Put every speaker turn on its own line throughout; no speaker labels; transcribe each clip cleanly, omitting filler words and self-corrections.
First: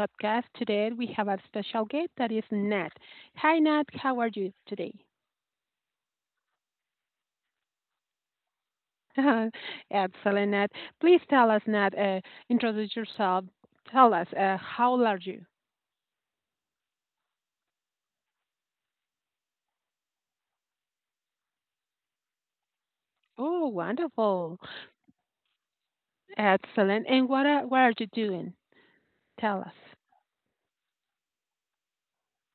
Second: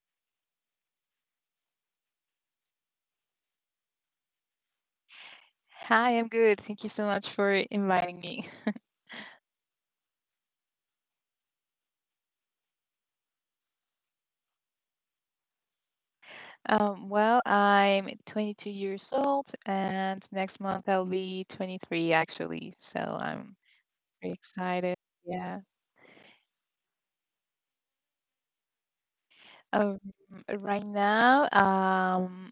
podcast. Today we have a special guest that is Nat. Hi Nat, how are you today?
Hi, I'm good. Thank you so much for inviting me.
Excellent, Nat. Please tell us, Nat, introduce yourself. Tell us, how old are you?
Well, I'm 22 years old, and next month I'll be 23 actually. So I'm
Oh,
very
wonderful.
excited. Yeah.
Excellent. And what are you doing? Tell us.
Um, right now,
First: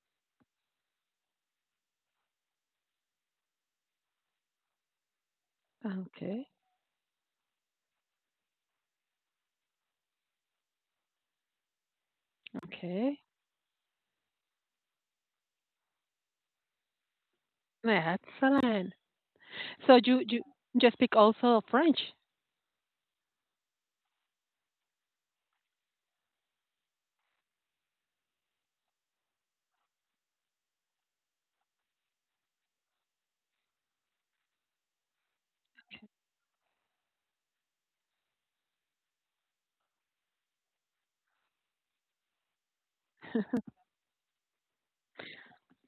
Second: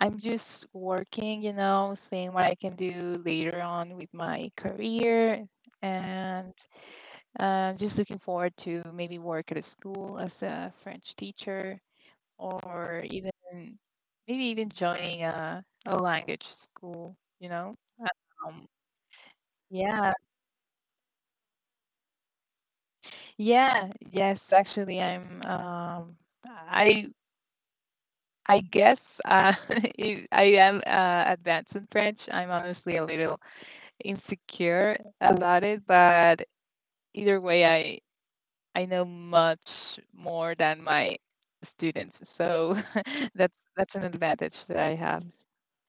I'm just working, seeing what I can do later on with my career,
Okay,
and just looking forward to maybe work at a school as a French teacher, or
okay.
even maybe even joining a language school, you know? Um,
Excellent. So
yeah.
you speak also French.
Yeah. Yes, actually, I I guess uh, I am advanced in French. I'm honestly a little insecure about it, but either way, I know much more than my students, so that's that's an advantage that I have.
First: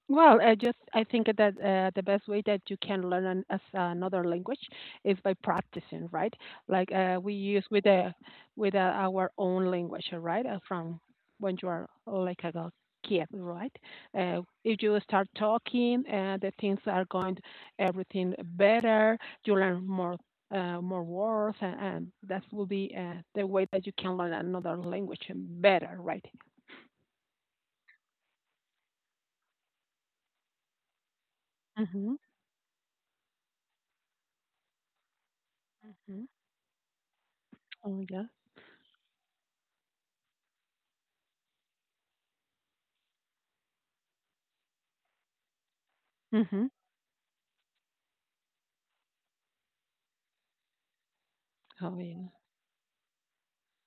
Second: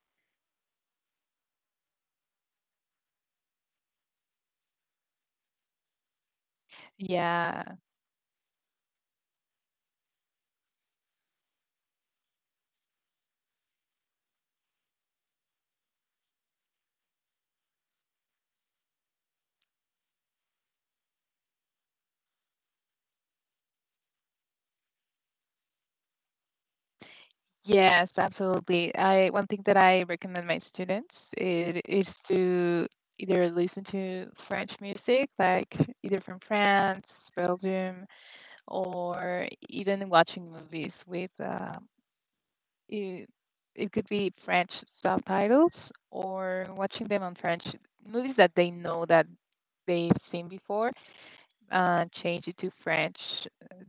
Well, I think that the best way that you can learn as another language is by practicing, right? Like we
Yeah.
use with our own language, right? From when you are like a kid, right? If you start talking, the things are going everything better. You learn more words, and that will be the way that you can learn another language better, right?
Yes, absolutely. I One thing that I recommend my students is
Mm-hmm.
to either listen to French music, like either from France,
Oh
Belgium,
yeah.
or even watching movies with it, it could be French subtitles,
Mm-hmm.
or watching them on French movies that they know that they've seen before,
Oh yeah.
change it to French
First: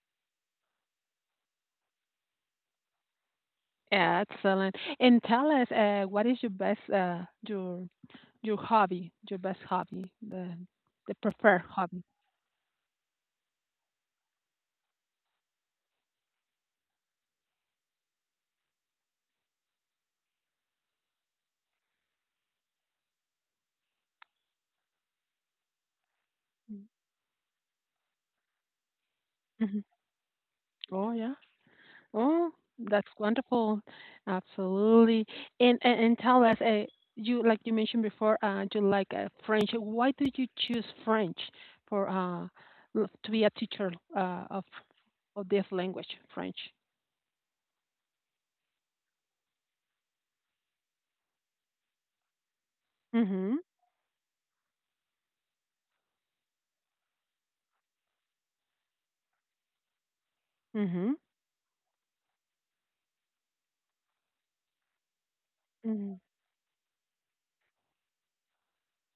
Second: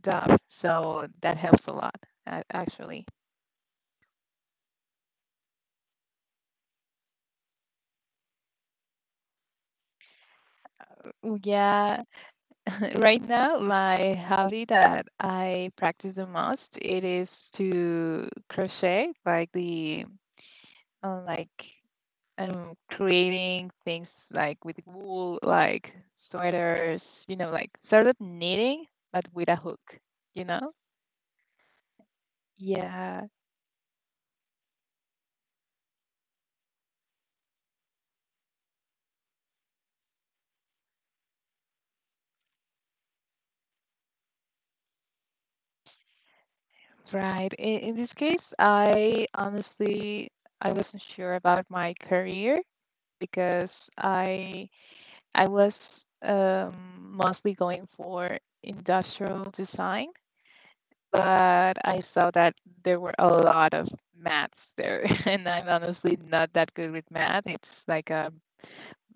dub. So that helps a lot, actually.
Excellent. And tell us, what is your best, your your hobby, your best hobby, the preferred
Yeah,
hobby?
right now, my hobby that I practice the most, it is to crochet, like the like I'm creating things like with wool, like sweaters, you know, like sort of knitting but with a
Mm-hmm.
hook, you know?
Oh yeah. Oh, that's
Yeah,
wonderful. Absolutely. And tell us, you mentioned before, you like French. Why did you choose French for uh to be a teacher of this language, French?
right. In this case, I honestly I wasn't sure about my career
Mm-hmm.
because I I was um, mostly going for industrial design,
Mm-hmm.
but I saw that there were a lot of maths there, and I'm honestly not that good with math. It's like a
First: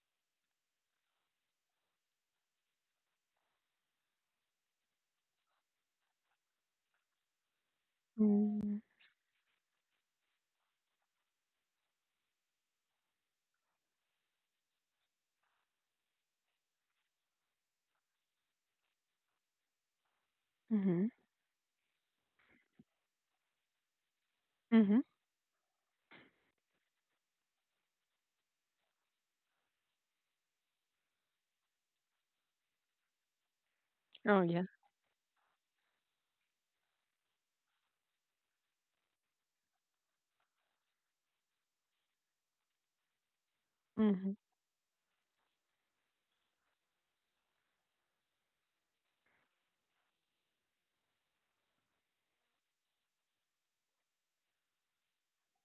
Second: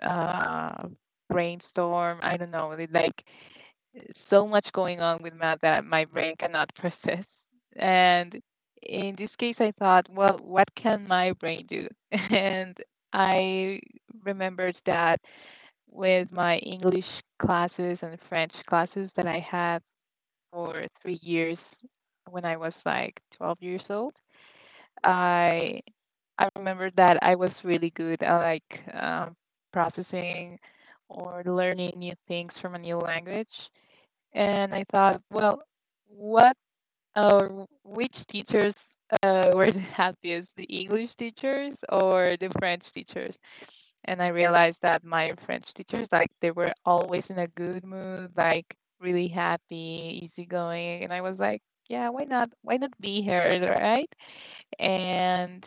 uh, brainstorm. I don't know, like so much going on with math that my brain cannot process. And
Mm-hmm.
in this case, I thought, well, what can my brain do? And I remembered that with my English classes and French classes that I had for
Mm-hmm.
3 years when I was like 12 years old.
Mm-hmm.
I I remember that I was really good at like processing or learning new things from a new language,
Oh yeah.
and I thought, well, what or which teachers were the happiest, the English teachers or the French teachers? And I
Mm-hmm.
realized that my French teachers, like, they were always in a good mood, like, really happy, easygoing, and I was like, yeah, why not? Why not be here, right? And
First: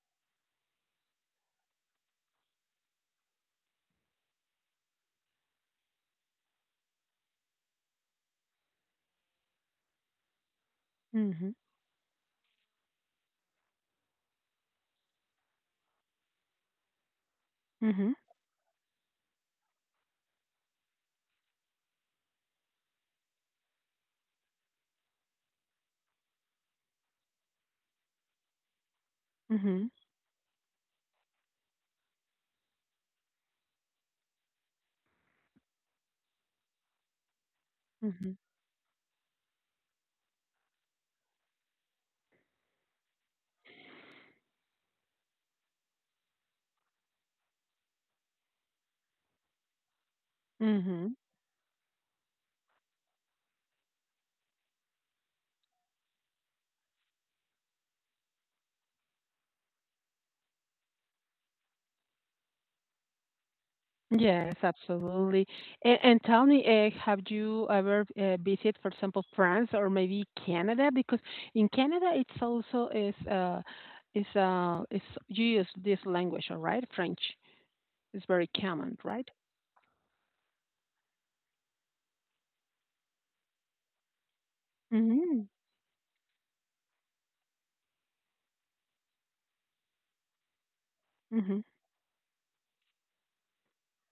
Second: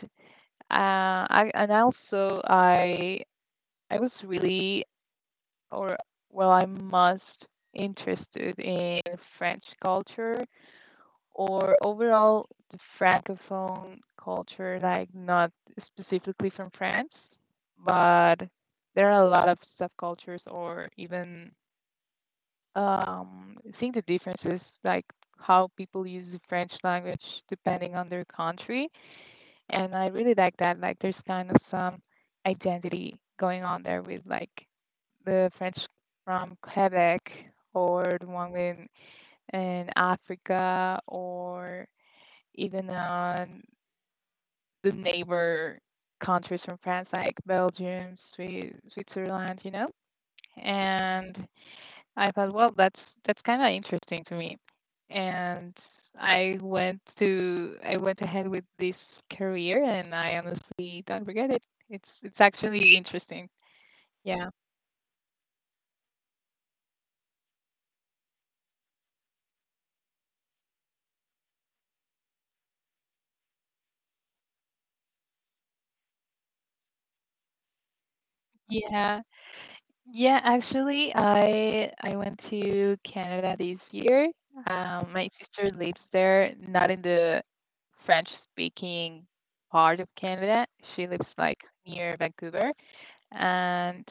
I and also I was really or well, I'm most interested in French culture,
Mhm,
or overall the francophone culture, like not specifically from France,
mhm,
but there are a lot of subcultures, or even seeing the differences, like how people use the French language depending on their country.
mhm,
And I really like that. Like there's kind of some identity going on there with like the French from Quebec, or the
mhm,
one in Africa, or even on the neighbor countries from France like Belgium, Switzerland, you know?
mhm.
And I thought, well, that's kind of interesting to me. And I went ahead with this career, and I honestly don't regret it. It's actually interesting. Yeah.
Yes, absolutely. And tell me, have you ever visited, for example, France or maybe Canada? Because in Canada, it's also is you use this language, all right? French is very common,
Yeah.
right?
Yeah, actually, I went to Canada this year. My
Mhm,
sister lives there, not in the French-speaking part of Canada. She lives like
mhm.
near Vancouver, and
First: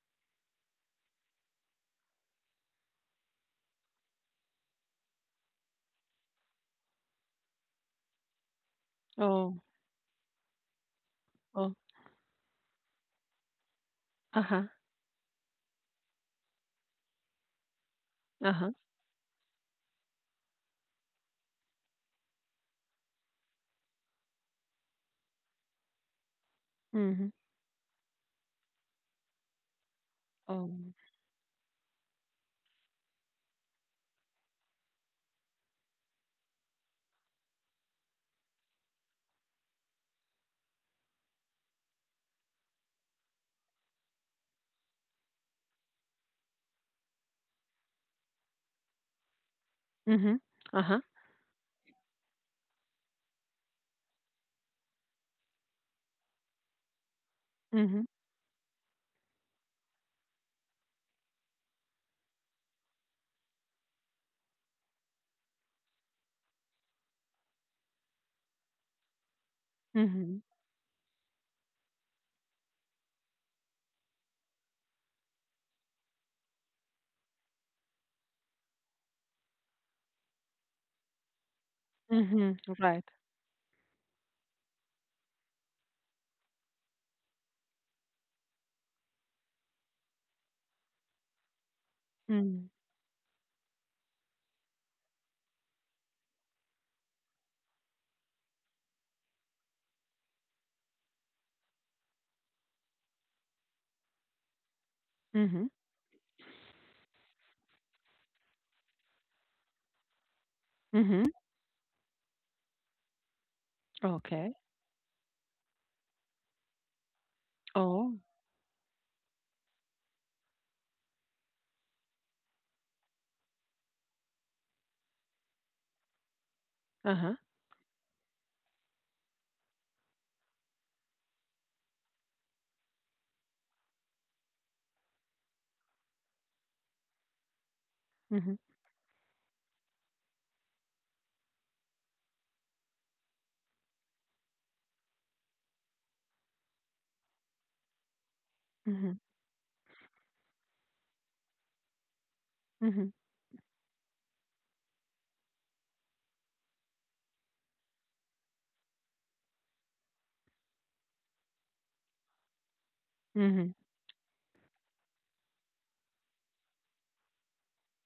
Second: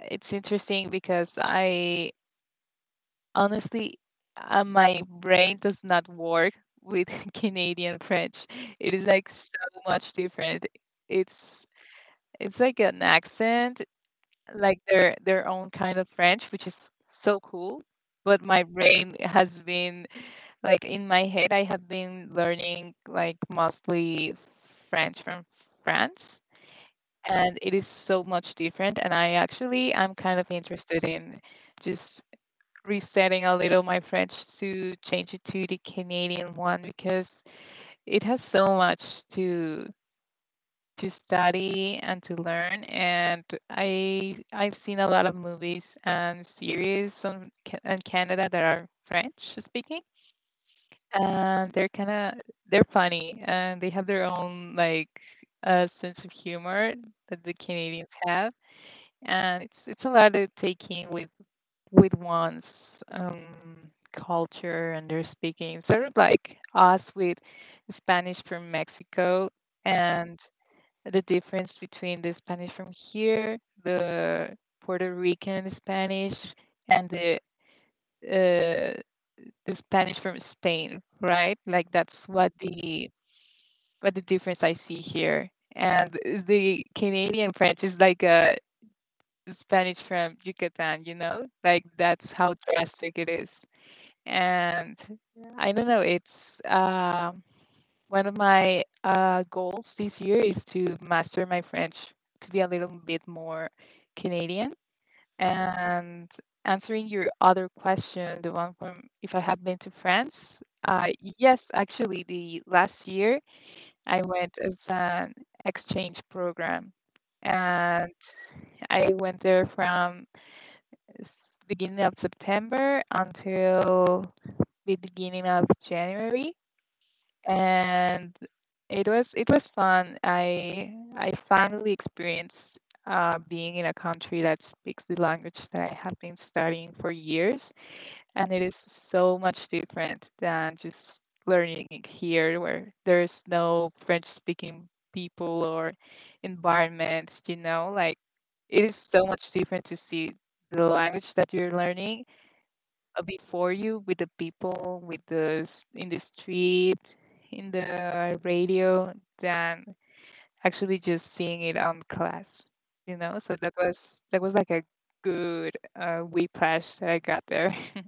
it's interesting because I honestly, my brain does not work with Canadian French. It is like
Oh,
so much different. It's
oh,
it's like an accent,
uh huh,
like their own kind of French, which is so cool. But
uh
my
huh.
brain has been like in my head, I have been learning like mostly French from France,
Mhm.
and it is so much different. And I actually I'm kind of
Oh,
interested in just resetting a little my French to change it to the Canadian one, because it has so much to to study and to learn, and I've seen a lot of movies and series on in canada that are french speaking,
mhm. Uh huh.
and they're kind of they're funny, and they have their own like sense of humor that the
Mhm.
canadians have, and it's a lot to take in with one's um culture and their speaking, sort of like us with spanish from mexico, and
Mhm.
the difference between the Spanish from here, the Puerto Rican Spanish, and uh, the Spanish from Spain, right? Like that's
Mhm. Right.
what the difference I see here. And the Canadian French is like a Spanish from Yucatan, you know? Like that's how
Mhm.
drastic it is. And I don't know, it's um one of my goals this year is to master my French, to be a little bit more Canadian.
Mhm.
And answering your other question, the one from if I have been to France, uh,
Mhm.
yes, actually, the last year I went
Okay.
as an exchange program, and
Oh.
I went there from s- beginning of September until the beginning of January,
Uh-huh.
and it was fun. I finally experienced being in a country that speaks the language that I have been studying for years, and
Mhm.
it is so much different than just learning it here, where there's no French-speaking people or environment. You know, like it is
Mhm.
so much different to see the language that you're learning
Mhm.
before you with the people, with the in the street, in the radio, than actually just seeing it on class. You know, so
Mhm.
that was like a good whiplash that I got there.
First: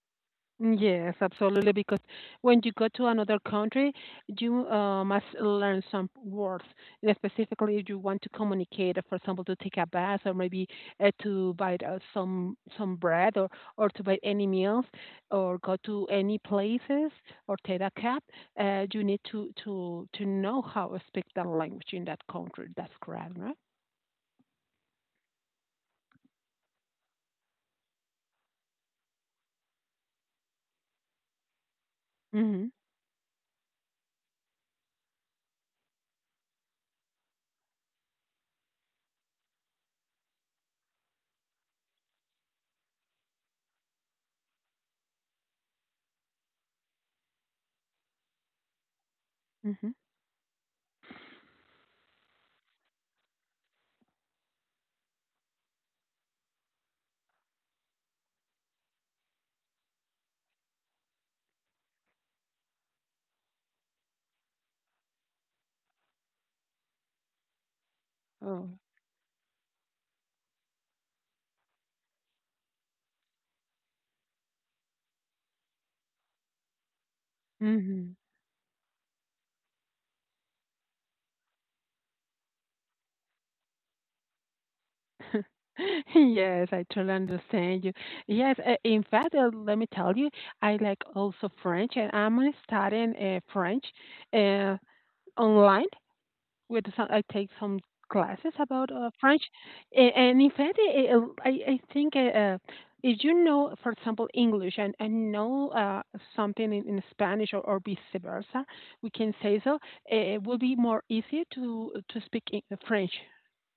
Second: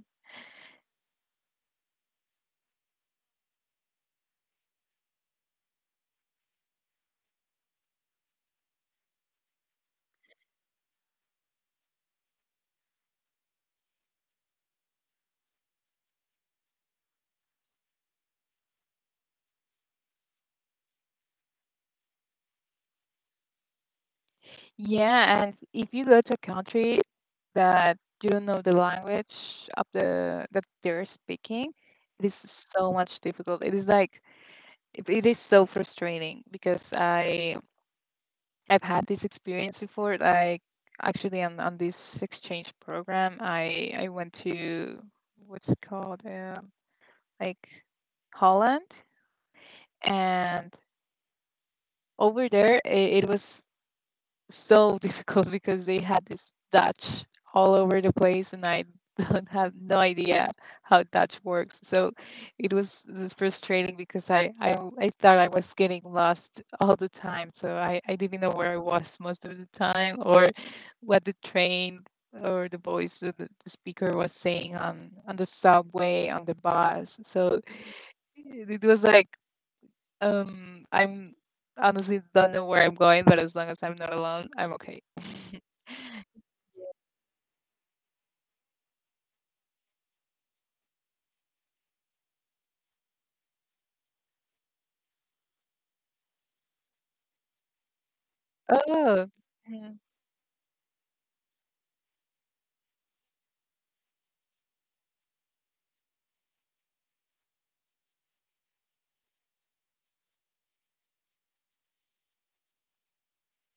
Yes, absolutely. Because when you go to another country, you must learn some words. And specifically, if you want to communicate, for example, to take a bath or maybe to buy some bread or to buy any meals or go to any places or take a cab, you need to to know how to speak that language in that country. That's correct, right?
Yeah, and if you go to a country that you don't know the language of the that they're speaking, it is
Mhm.
so much difficult. It is like it is so frustrating, because I've had this experience before. Like actually, on this exchange program, I went to what's it called, like Holland,
Mhm.
and over there it was so difficult, because they had this Dutch all over the place, and I don't have no idea how Dutch works. So it was, it frustrating because I thought I was getting lost all the time. So I didn't know
Oh.
where I was most of the time, or what the train or the voice of the speaker was saying on the subway on the bus. So
Hmm.
it was like I'm honestly don't know where I'm going, but as long as I'm not alone, I'm okay.
Yes, I totally understand you. Yes, in fact, let me tell you, I like also French, and I'm studying French uh, online. With I take some classes about
Oh,
French,
mm,
and in fact, it, I think if you know, for example, English and know something in Spanish or vice versa, we can say so. It will be more easy to speak in French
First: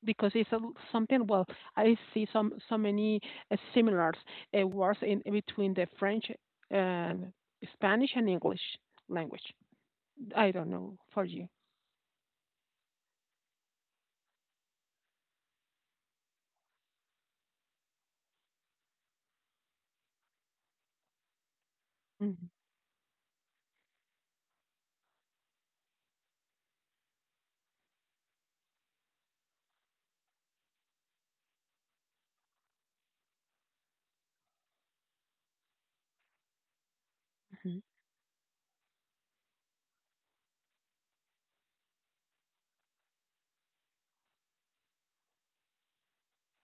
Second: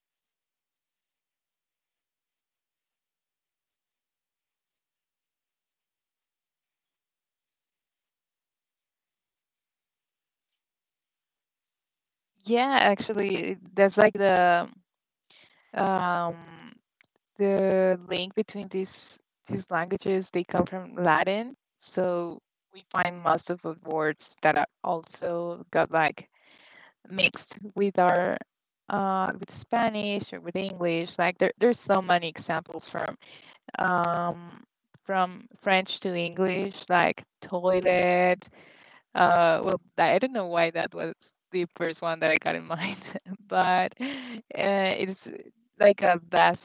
because it's something. Well, I see some so many similars words in between the French, um, Spanish, and English language. I don't know for you.
yeah, actually, that's like um the link between these languages. They come from Latin, so we find most of the words that are also got like mixed with our with Spanish or with English. Like there's so many examples um, from French to English, like
Hmm.
toilet. Well, I don't know why that was the first one that I got in mind, but it's like a vast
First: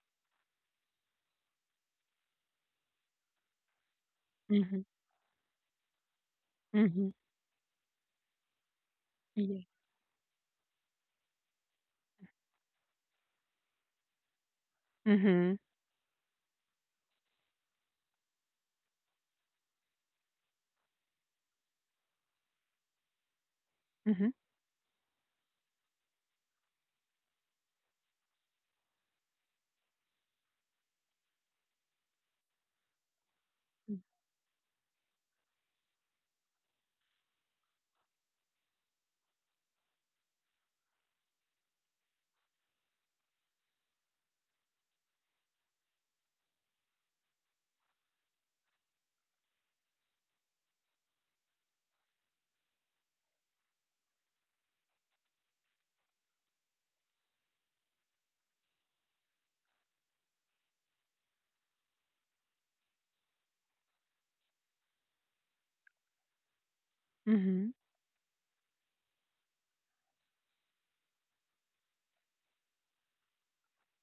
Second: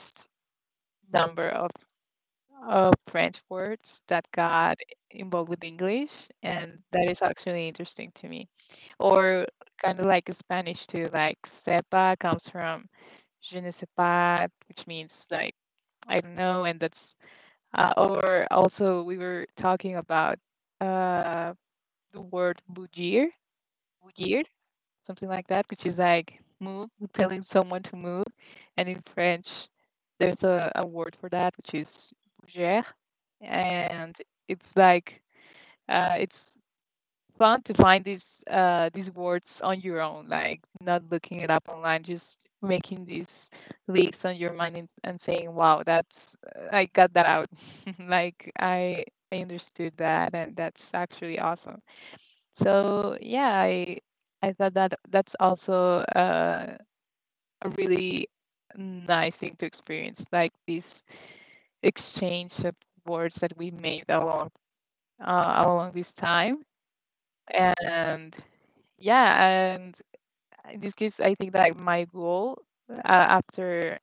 number of French words that got involved with English, and that
Mhm.
is actually interesting to me. Or
Yeah.
kind of like Spanish too, like sepa comes from je ne sais pas, which means like
Mhm.
I don't know. And that's or also we were talking about uh, the word mujir,
Mhm.
mujir, something like that, which is like move, telling someone to move. And in French, there's a word for that, which is bouger,
Mm.
and it's like it's fun to find these words on your own, like not looking it up online, just making these leaks on your mind, and saying, "Wow, that's I got that out." Like I understood that, and that's actually awesome. So yeah, I thought that that's also a really nice thing to experience, like this exchange of words that we made along along this time,
Mhm.
and yeah, and in this case, I think that my goal after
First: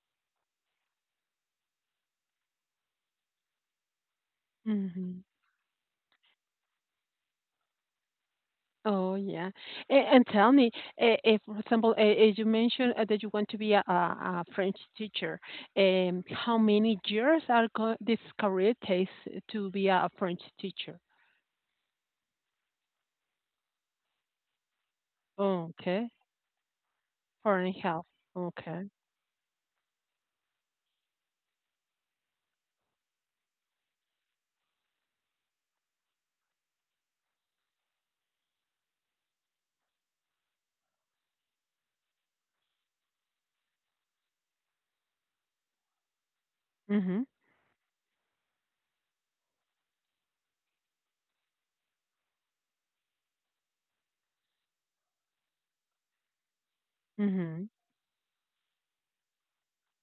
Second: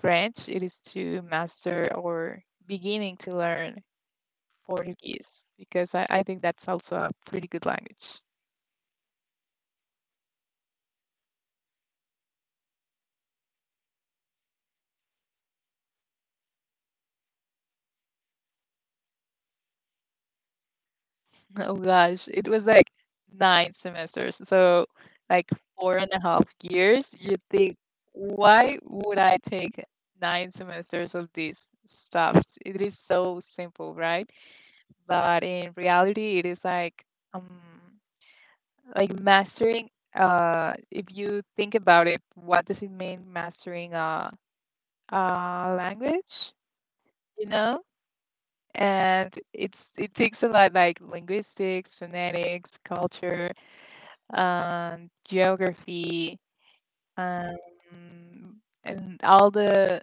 French it is to master or beginning to learn
Mhm.
Portuguese, because I think that's also a pretty good language.
Oh, yeah. And tell me, for example, you mentioned that you want to be a French teacher. How many years this career takes to be a French teacher?
Oh gosh, it was like nine semesters, so like
Oh,
four
okay.
and a half years. You
Four and
think
a half.
why
Okay.
would I take nine semesters of this stuff? It is so simple, right? But in reality, it is like. Um, like mastering if you think about it, what does it mean mastering a language,
Mhm.
you know? And it's it takes a lot, like linguistics, phonetics, culture, geography, um
Mhm.
and all the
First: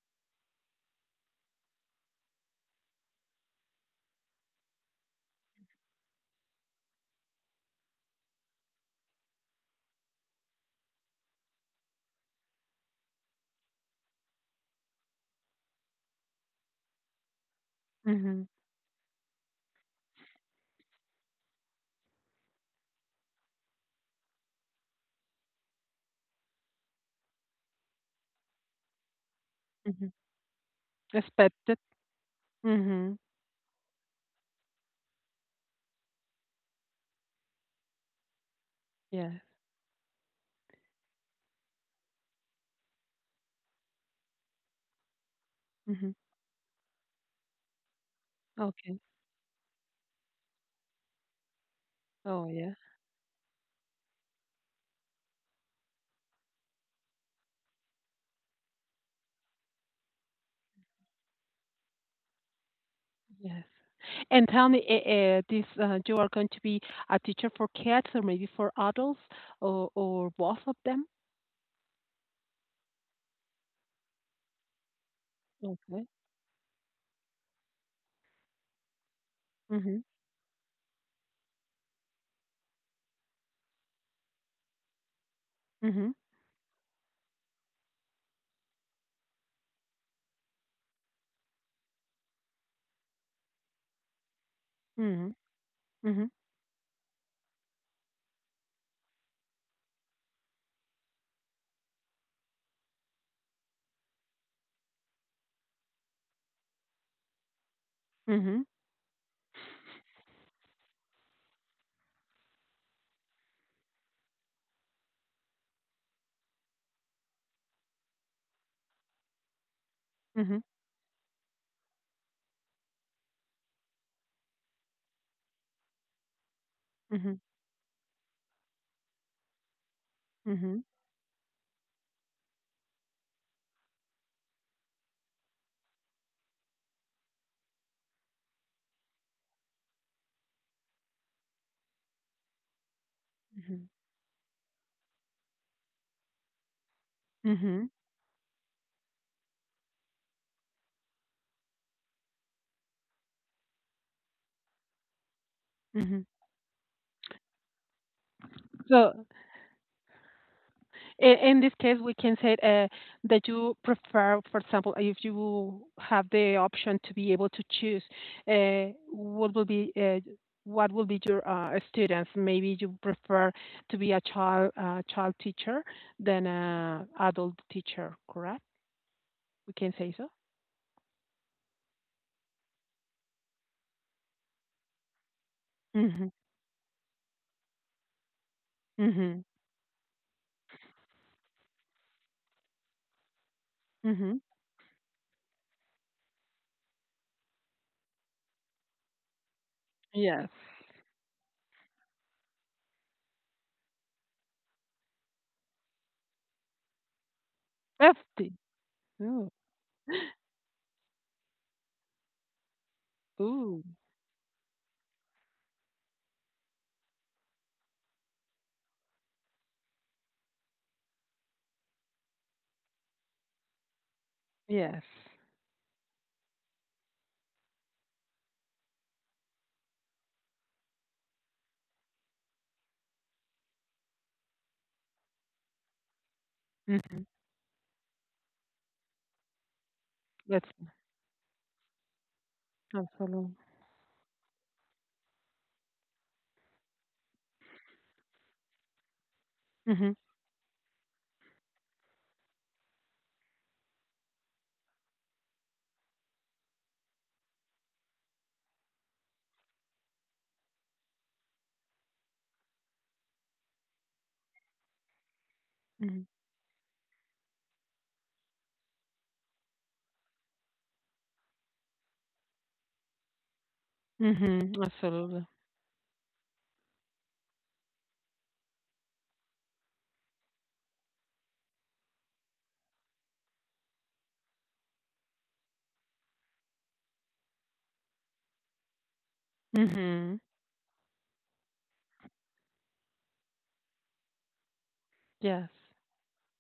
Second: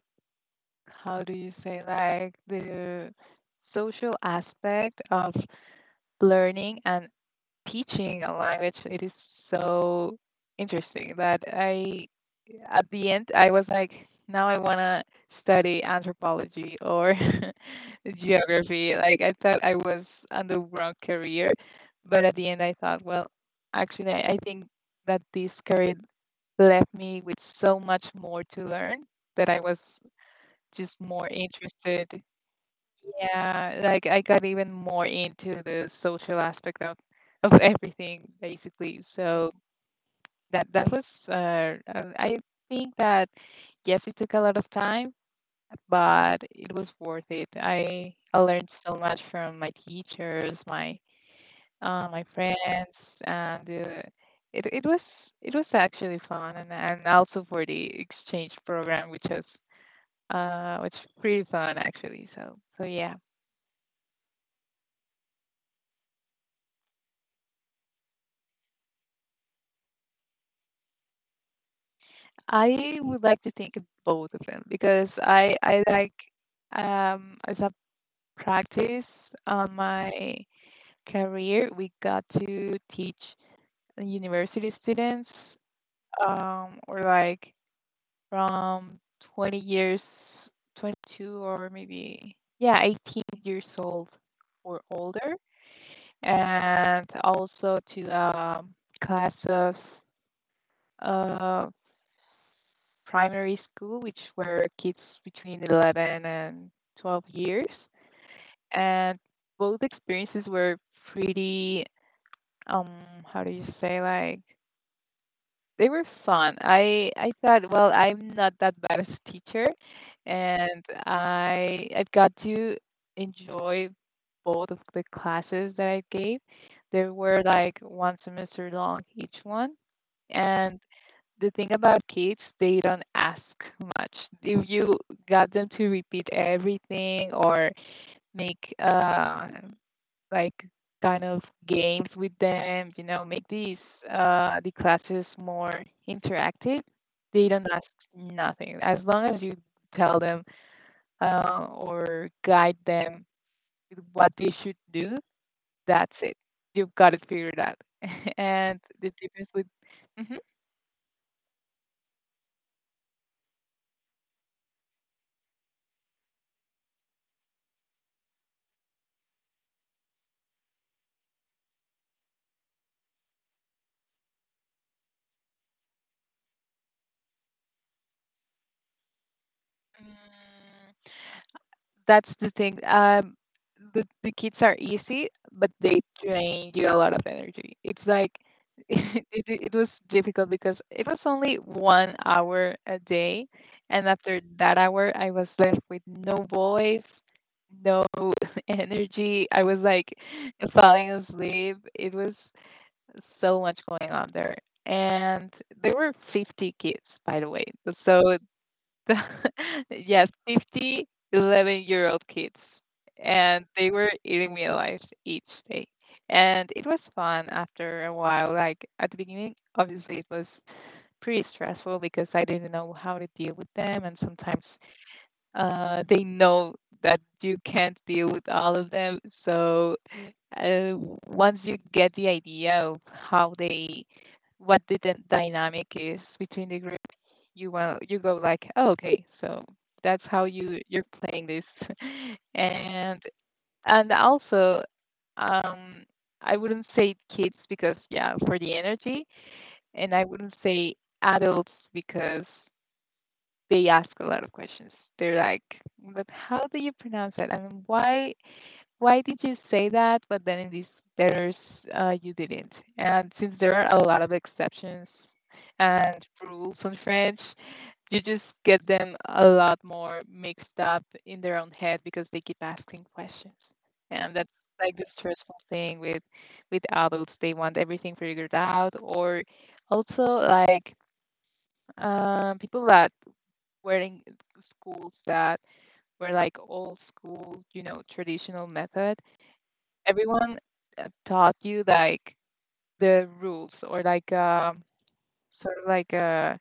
how do you say, like the social aspect of learning and teaching a language, it is so interesting that at the end, I was like, now I want to study anthropology or
Mhm.
geography. Like, I thought I was on the wrong career, but at the end, I thought, well, actually, I think that this career left me with so much more to learn, that I was
Mhm.
just more
Expected.
interested.
Mhm.
Yeah, like I got even more into the social aspect of everything basically.
Yeah.
So that was I think that yes, it took a lot of time,
Mhm.
but it was worth it. I learned
Okay.
so much from my teachers, my my
Oh,
friends,
yeah.
and it it was actually fun, and also for the exchange program, which was which pretty fun actually. So yeah.
Yes. And tell me, you are going to be a teacher for kids or maybe for adults or both of them?
I would like to think of both of them because I
Okay.
like as a practice on
Mhm.
my career we got to teach university students,
Mhm.
um, or like from 20 years, 22, or maybe, yeah, 18 years old or older,
Mhm. Mhm.
and also to, um, class of uh primary school, which were kids between 11 and 12 years.
Mhm.
And both experiences were pretty, um, how do you say, like, they were fun. I thought, well, I'm not that bad as a teacher,
Mhm.
and I got to enjoy both of the classes that I gave. They
Mhm.
were like one semester long each one, and
Mhm.
the thing about kids, they don't ask much. If you got them to repeat everything or make like kind of games with them, you know, make these
Mhm.
the classes more interactive, they don't ask
Mhm.
nothing. As long as you tell them or guide them with what they should do, that's
Mhm.
it. You've got it figured out. And the
So
difference with... Mhm.
in this case, we can say that you prefer, for example, if you have the option to be able to choose, what will be your students? Maybe you prefer to be a child teacher than an adult teacher, correct? We can say so.
Mm, that's the thing. The kids are easy, but they
Mhm.
drain you a lot of energy. It's like
Mhm.
it was difficult because it was only 1 hour a day, and
Mhm.
after that hour, I was left with no voice, no energy. I was like
Yes.
falling asleep. It was so much going on there. And there were 50 kids, by the way. So
That's the. Ooh.
yes, 50 11-year-old year old kids, and
Ooh.
they were eating me alive each day. And it was fun after a while. Like at the beginning, obviously it was pretty stressful because I didn't know how to deal with them, and sometimes
Yes.
they know that you can't deal with all of them. So uh, once you get the idea of how they, what the dynamic is between the group,
Mhm.
you go like, oh, okay, so that's how
That's
you're playing this, and
absolutely.
also, um, I wouldn't say kids because, yeah, for the energy, and
Mhm.
I wouldn't say adults because they ask a lot of questions. They're like, "But how do you pronounce it? And why did you say that? But then in these letters, you didn't." And since there are a lot of exceptions and
Mhm.
rules on French, you just get them a lot more mixed up in their own head because they keep asking questions. And that's
Mhm.
like the
Absolutely.
stressful thing with adults. They want everything figured out, or also like, people that wearing schools that were like old school, you know, traditional method,
Mhm.
everyone taught you like the rules, or like, um,
Yes.
sort of like, uh,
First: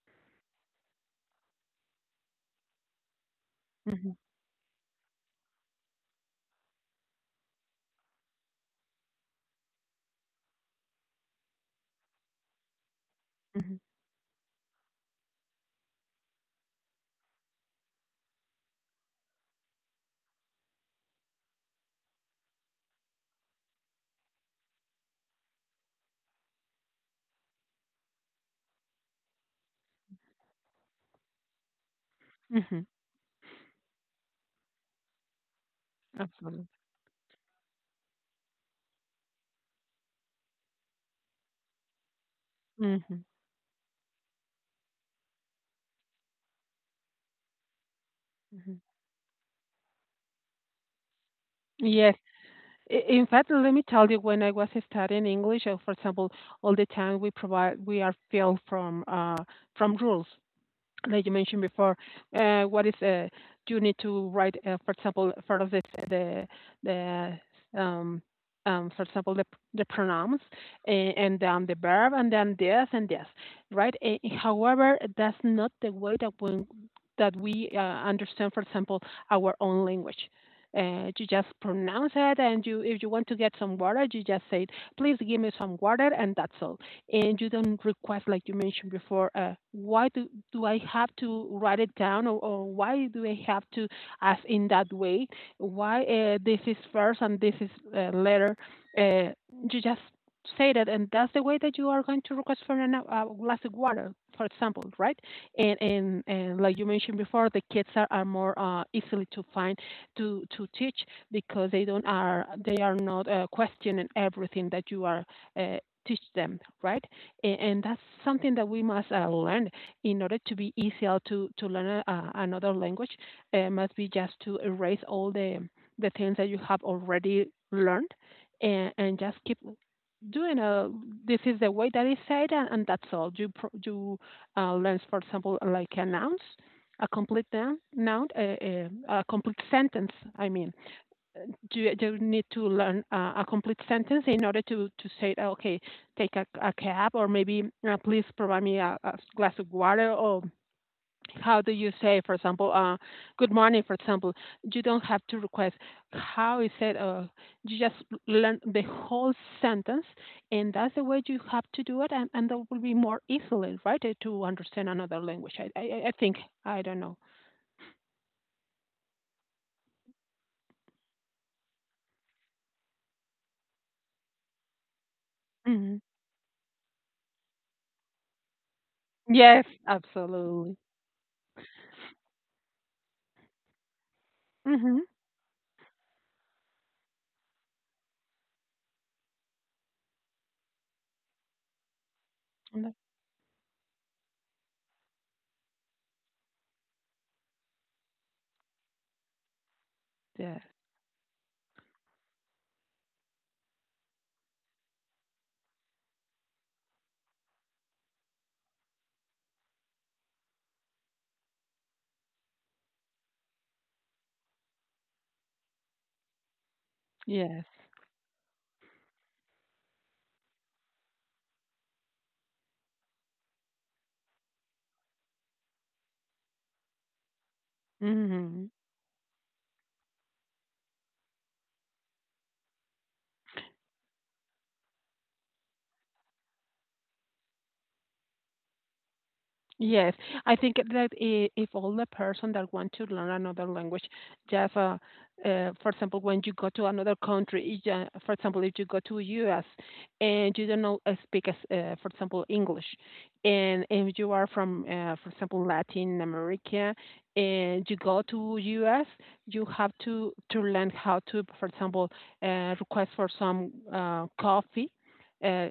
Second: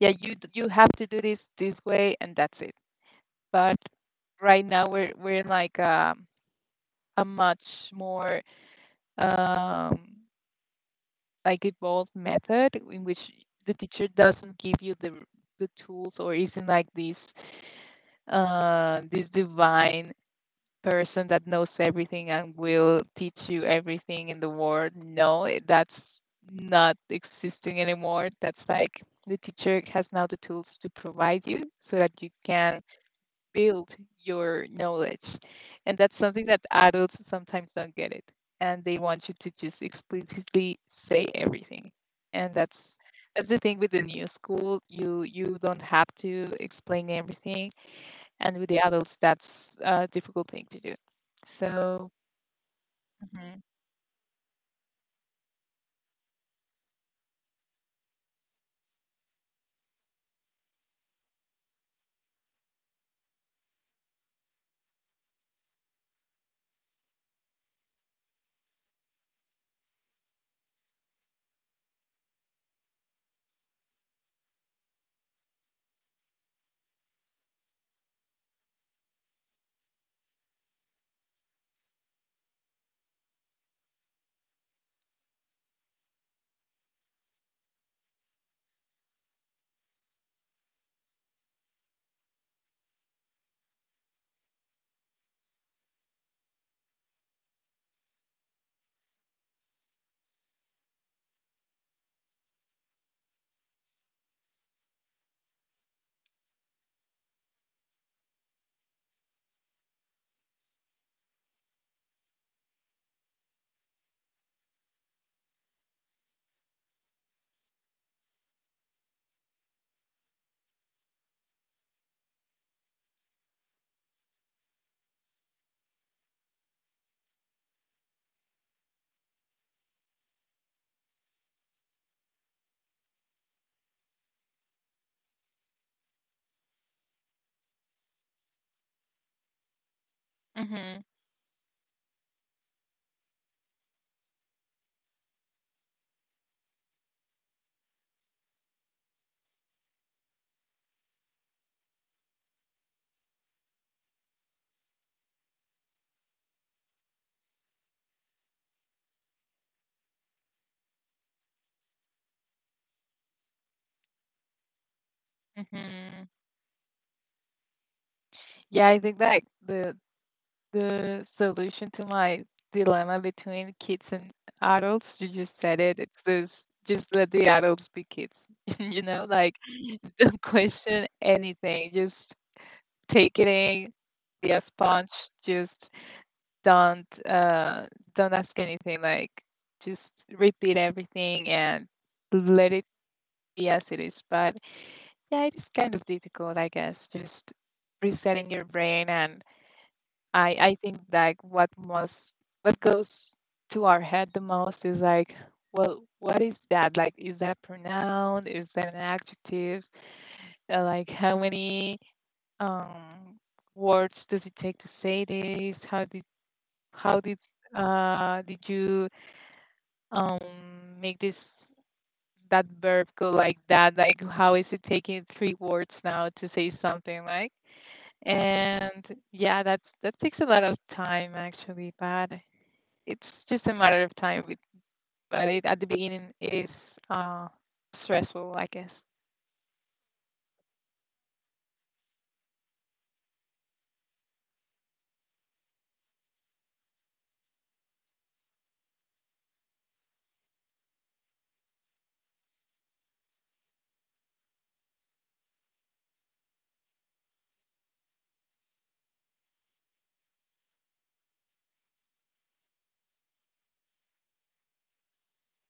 yeah, you you have to do this this way, and that's it. But
Mhm,
right now we're in like, um, a much more, um, like evolved method in which the
mhm,
teacher doesn't give you the tools, or isn't like this this divine person that knows everything and will teach you everything in the world. No, that's not existing anymore. That's like the teacher has now the tools to provide you so that you can
mhm.
build your knowledge. And that's something that
Absolutely.
adults sometimes don't get it. And they want you to just explicitly say everything. And
Mhm,
that's the thing with the new school. You don't have to explain everything, and with
mhm.
the adults that's a difficult thing to do. So...
Yes. I in fact,
Mhm.
let me tell you, when I was studying English, for example, all the time we are filled from rules. Like you mentioned before, what is you need to write, for example, for the the um, for example the pronouns and the verb and then this and this, right? However, that's not the way that when that we understand, for example, our own language. You just pronounce it, and you if you want to get some water, you just say, "Please give me some water," and that's all and you don't request, like you mentioned before, why do I have to write it down or why do I have to ask in that way? Why this is first and this is later? Uh, you just say that, and that's the way that you are going to request for a glass of water, for example, right? And like you mentioned before, the kids are more easily to find to teach because they are not questioning everything that you are uh, teach them, right? And that's something that we must learn in order to be easier to learn another language. It must be just to erase all the things that you have already learned, and just keep doing a this is the way that is said and that's all you learn, for example, like a noun, a complete noun, a complete sentence. I mean,
Mhm.
do you need to learn a complete sentence in order to say, "Oh, okay, take a cab, or maybe please provide me a glass of water, or how do you say, for example, good morning," for example. You don't have to request how is it. You just learn the whole sentence, and that's the way you have to do it, and that will be more easily, right, to understand another language. I
Mhm.
think. I don't know.
Yeah, I think that the solution to my dilemma between kids and adults, you just said
Hmm.
it, it's this: just let the adults be kids. You know, like
Yes,
don't
absolutely.
question anything, just take it in, be a
Hmm.
sponge, just don't uh don't ask anything, like just repeat everything and let it... Yes, it is. But yeah, it is kind of difficult, I guess, just resetting your brain. And
Yeah.
I think like what most, what goes to our head the most is like, well, what is that? Like, is that a pronoun? Is that an adjective? Like, how many, um, words does it take to say this? How did,
Yes.
did you, um, make this that verb go like that, like how is it taking three words now to say something like...
Hmm.
and yeah, that takes a lot of time actually, but it's just a matter of time with but it, at the beginning it is uh stressful, I guess.
Yes. I think that if all the person that want to learn another language, just for example, when you go to another country, if, for example, if you go to U.S. and you don't know speak, for example, English, and if you are from, for example, Latin America, and you go to U.S., you have to learn how to, for example, request for some coffee. uh,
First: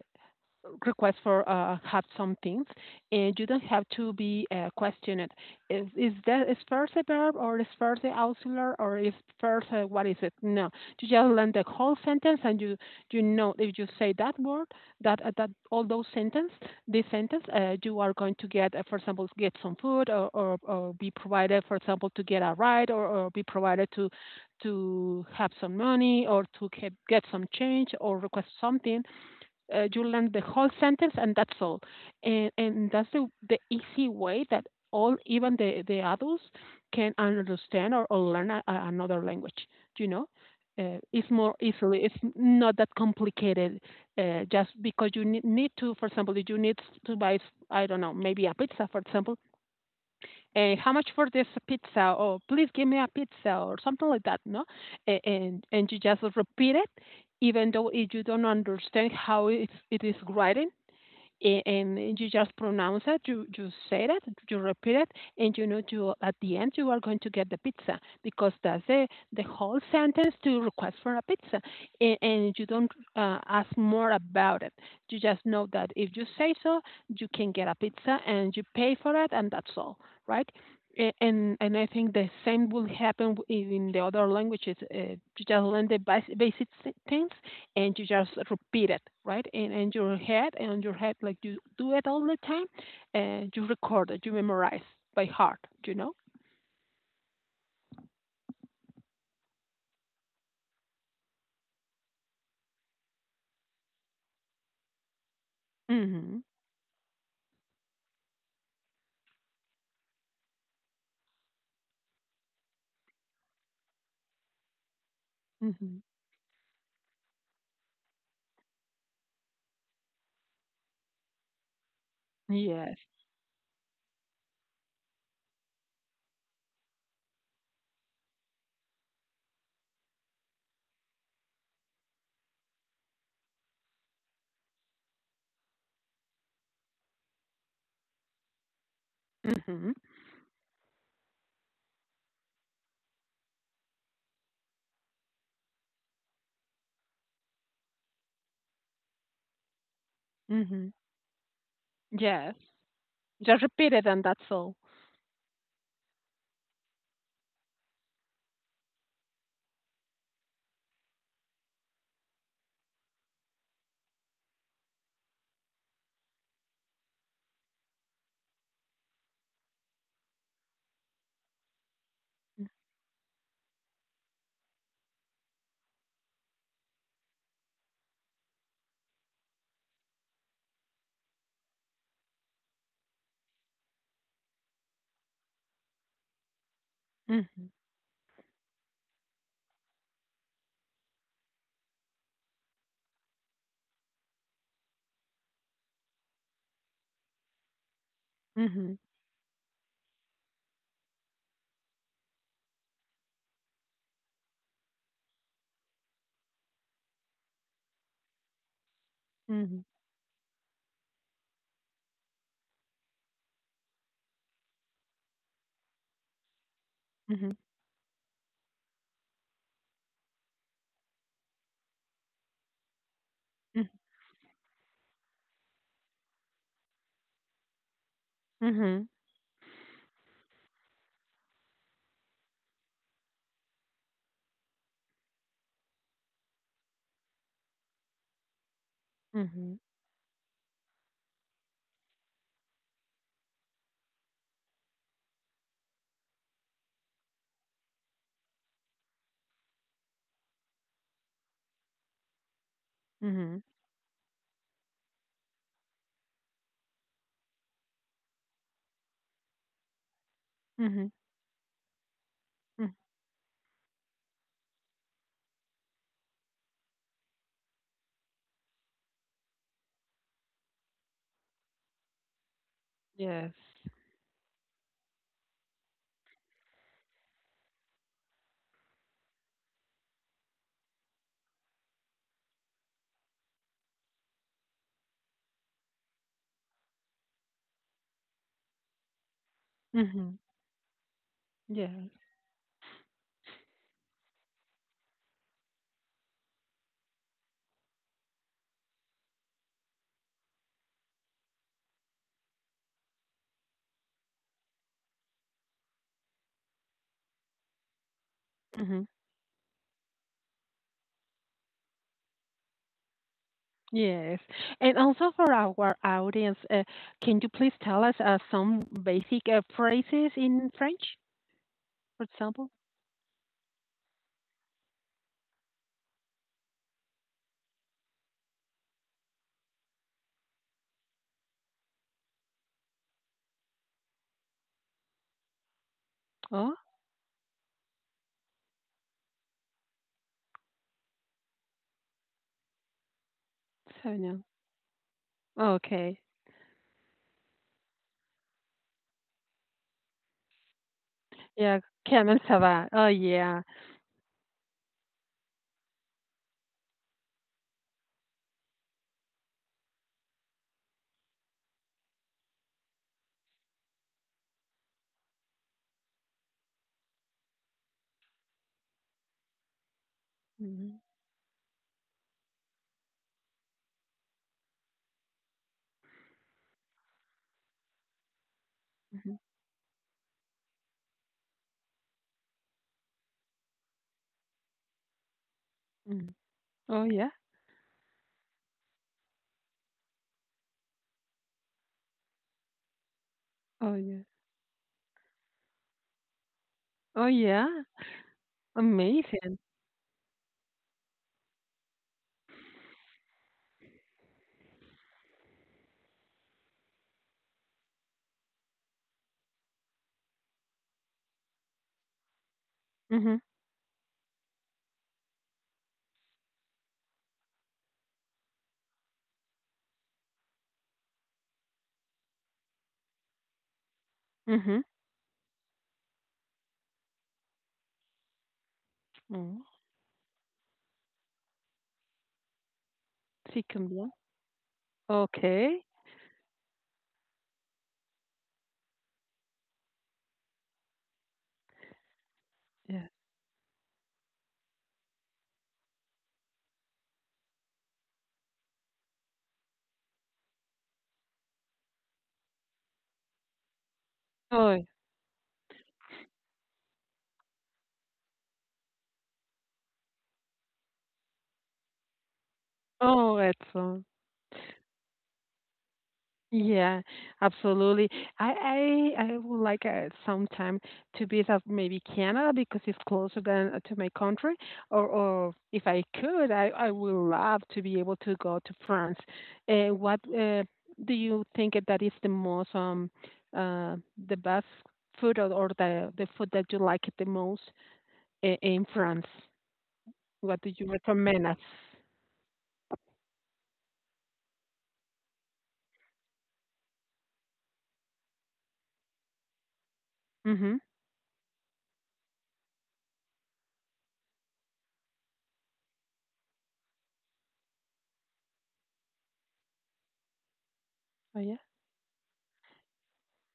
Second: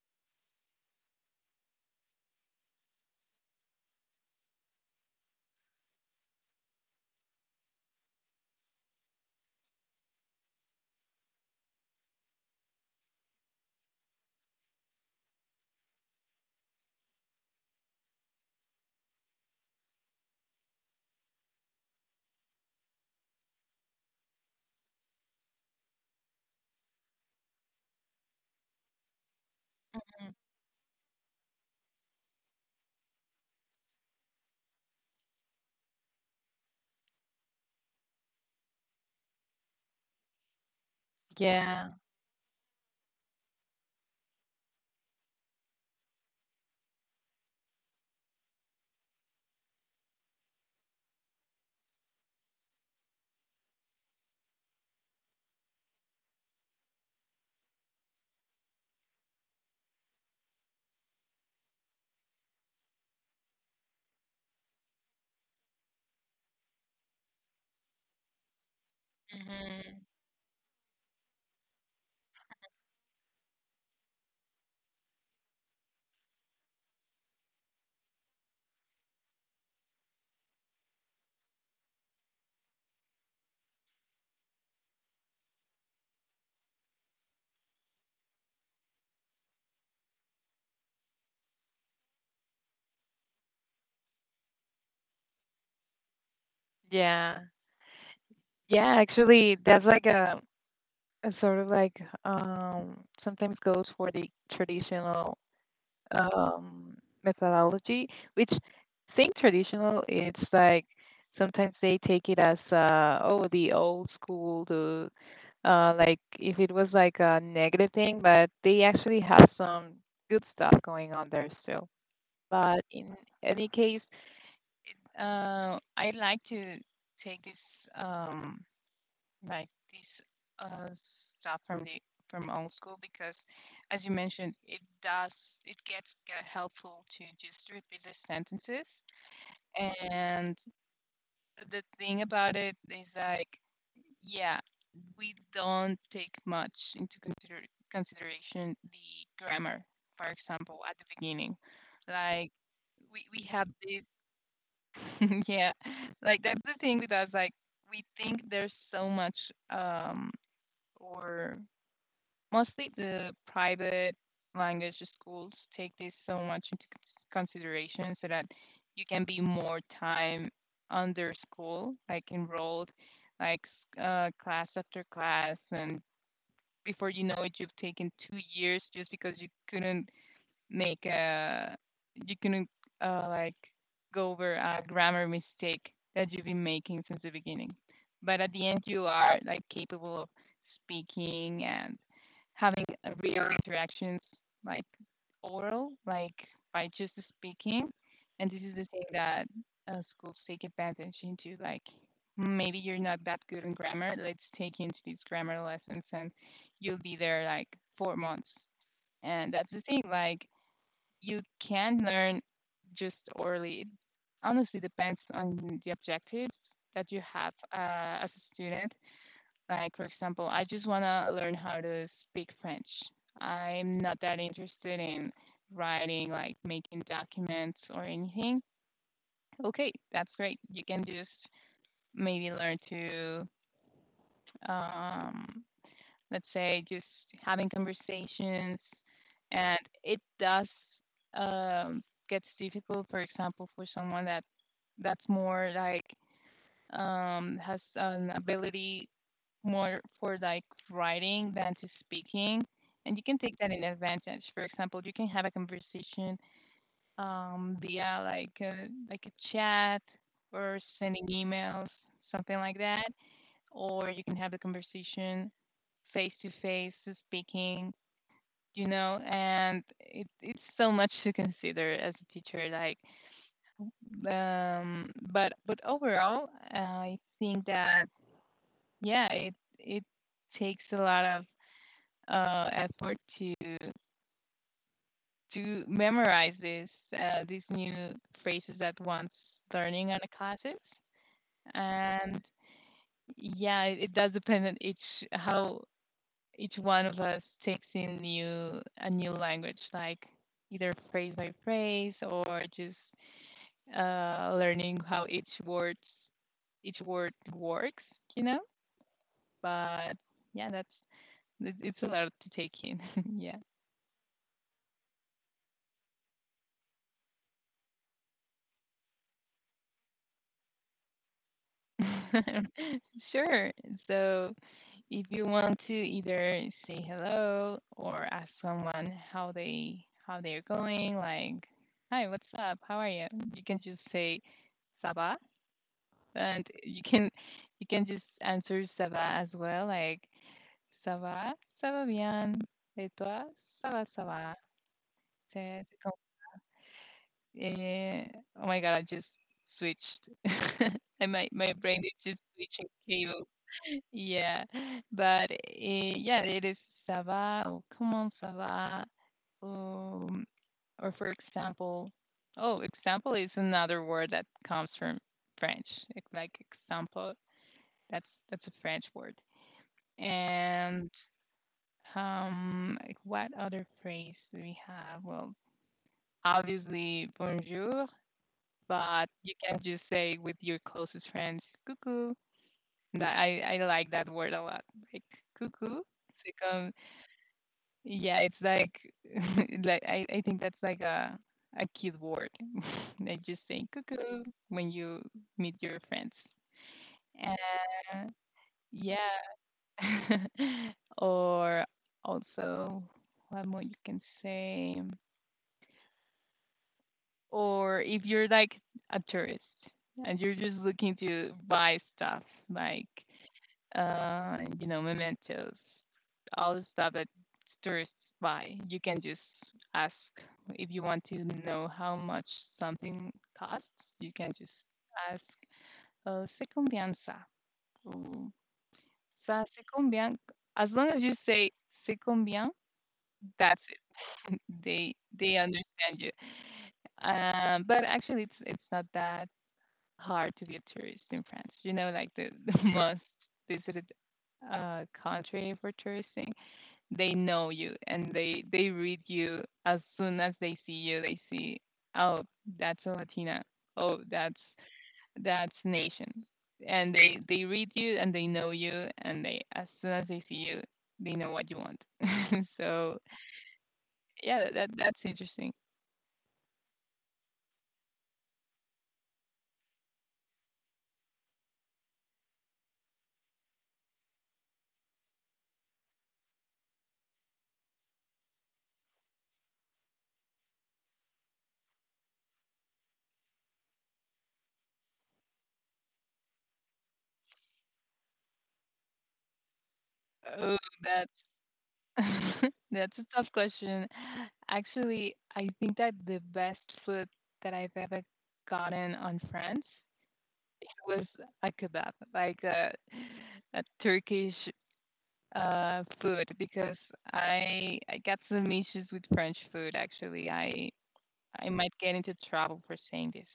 request for have some things, and you don't have to be questioned. Is that is first a verb, or is first the auxiliary, or is first what is it? No, you just learn the whole sentence and you know if you say that word that all those sentence this sentence you are going to get for example get some food, or be provided for example to get a ride or be provided to have some money or to get some change or request something, you learn
Mm.
the whole sentence and that's all, and that's the easy way that all even the adults can understand or learn another language, you know. uh, it's more
Yeah.
easily it's not that complicated, just because you need to, for example, if you need to buy, I don't know, maybe a pizza for example, how much for this pizza? Or please give me a pizza or something like that, no? And you just repeat it, even though if you don't understand how it is written, and you just pronounce it, you say it, you repeat it, and you know you at the end you are going to get the pizza because that's the whole
Hmm.
sentence to request for a pizza, and you don't ask more about it. You just know that if you say so, you can get a pizza and you pay for it, and that's all, right? And I think the same will happen in the other languages. You just learn the basic things and you just repeat it, right? And in your head, like you do it all the time, and you record it, you memorize by heart, you know?
Yeah, yeah, actually that's like a sort of like, um, sometimes goes for the traditional,
Mm-hmm.
um, methodology, which, saying traditional, it's like sometimes they take it as, oh, the old school, the
Mm-hmm.
like if it was like a negative thing, but they actually have some good stuff going on there still. But
Yes.
in any case, I like to take this. Um, like this uh, stuff from the from old school, because as you mentioned, it does, it gets helpful to just repeat the sentences.
Mm-hmm.
And the thing about it is like, yeah, we don't take much into consideration the grammar, for example,
Mm-hmm.
at the beginning. Like
Yes.
we
Just
have
repeat it, and that's all.
this, yeah, like that's the thing with us. Like we think there's so much, um, or mostly the private language schools take this so much into consideration so that you can be more time under school, like enrolled, like, class after class, and before you know it, you've taken 2 years just because you couldn't make a, you can, like go over a grammar mistake that you've been making since the
Mm-hmm.
beginning. But at the end, you are like capable of speaking and having, real interactions, like oral, like by just speaking. And this is the
Mm-hmm.
thing that schools take advantage into. Like maybe you're not that good in grammar. Let's take you into these grammar lessons, and you'll be there like 4 months. And that's the
Mm-hmm.
thing. Like you can learn just orally. It honestly depends on the objectives that you
Mm-hmm.
have, as a student. Like, for example, I just want to learn how to speak French. I'm not that interested in writing, like making documents or anything.
Mm-hmm.
Okay, that's great. You can just maybe learn to, um, let's say just having conversations,
Mm-hmm.
and it does, um, gets difficult, for example, for someone that that's more like, um, has an ability more for like writing than to speaking, and you can take
Mm-hmm.
that in advantage. For example, you can have a conversation, um, via like a chat, or
Mm-hmm.
sending emails, something like that, or you can have the conversation face to face, speaking, you know, and it's so much to consider as a teacher, like,
Yes.
um, but overall I think that yeah, it takes a lot of effort to memorize this, these new phrases that one's learning on the
Mm-hmm.
classes.
Yes.
And yeah, it does depend on each how each one of us takes in new a new language, like either phrase by phrase, or just, learning how each word works, you know.
Mm-hmm.
But yeah, that's, it's a lot to take in. Yeah.
Yes. And also for our audience, can you please tell us some basic phrases in French, for example?
Sure. So if you want to either say hello or ask someone how they how they're going, like, hi, what's up? How are you? You can just say Saba, and
Oh,
you can just answer Saba as well, like Ça va? Ça va bien. Et toi? Ça va,
so
ça
no.
va. C'est c'est com-
Okay.
eh, oh my God, I just switched. And my
Yeah,
brain is just
comment ça va?
switching
Oh,
cables.
yeah.
Yeah, but eh, yeah, it is ça va or come on, ça va. Um, or for example, oh, example is another word that comes from French. Like example, that's a French word.
Mhm,
And... um, like what other phrase do we have? Well, obviously bonjour, but
mhm,
you can just say with your closest friends, cuckoo. That I like that word a lot. Like cuckoo.
mhm.
It's like, um,
Oh, yeah.
yeah, it's like like I think that's like a cute word. Like just saying
Oh, yeah.
cuckoo when you meet your friends.
Oh, yeah.
And yeah.
Amazing.
Or also what more you can say? Or if you're like a tourist and you're just looking to buy stuff, like,
Mhm.
you know, mementos, all the stuff that tourists buy, you can just ask, if you want to know how much something costs, you can just
Mhm.
ask, se combien ça Ooh. Ça
Oh,
se combien. As long as you say se combien,
c'est
that's it.
combien?
They
Okay.
understand you. Um, but actually, it's not that hard to be a tourist in France. Like the, the
Yeah.
most visited country for touristing. They know you and they read you as soon as they see you. They see, oh, that's a Latina. Oh, that's
Oh,
that's nation. And they read you and they know you and they as soon as they see you, they know what you want. So
oh, excellent.
yeah, that's interesting.
Yeah, absolutely. I would like sometime to visit maybe Canada because it's closer than to my country. Or if I could, I would love to be able to go to France. What do you think that is the most uh the best food or the food that you like the most in France? What do
Oh,
you
that,
recommend us?
that's a tough question. Actually, I think that the best food that I've ever gotten on France
Mm-hmm.
was a kebab, like a Turkish food, because I got some issues with French food. Actually, I
Oh yeah.
I might get into trouble for saying this,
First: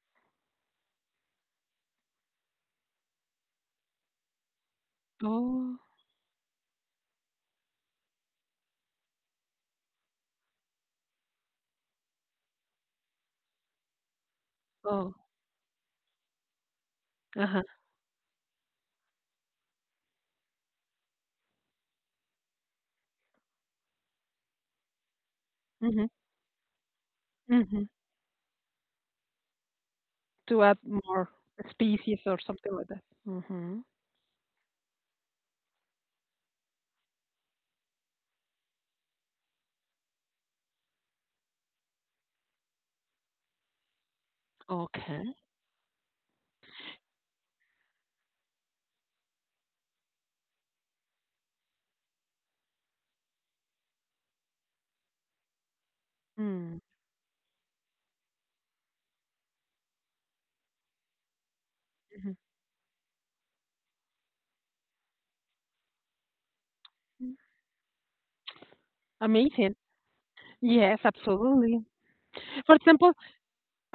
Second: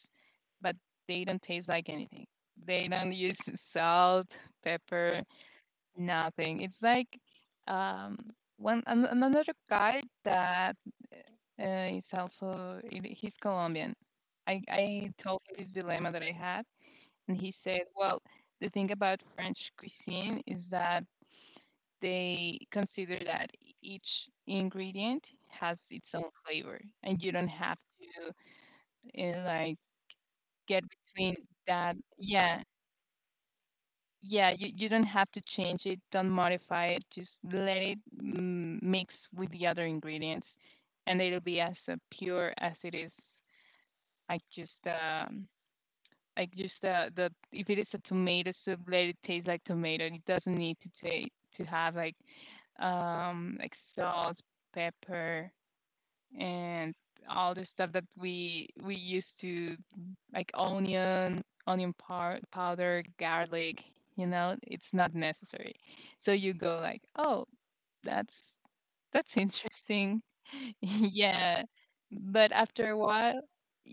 but they don't taste like anything. They don't use salt, pepper.
Oh.
Nothing. It's like um, another guy that is also he's Colombian. I
Oh.
told him this dilemma that I had, and he
Uh-huh.
said, "Well, the thing about French cuisine is that they consider that each ingredient has
Mm-hmm.
its own flavor, and you don't have
Mm-hmm.
to like
To add
get
more
between that.
species or
Yeah,
something like that. Mhm.
yeah, you don't have to change it, don't modify it, just let it mix with the other ingredients, and it'll be as pure as it is. Like just
Okay.
um, like just the if it is a tomato soup, let it taste like tomato. It doesn't need to take to have like salt, pepper,
Mm,
and all the stuff that we used to like onion, onion
mhm.
par- powder, garlic. You know, it's not necessary. So you go like,
Mm.
oh, that's that's
Amazing.
interesting.
Yes,
Yeah,
absolutely.
but
For
after a
example,
while,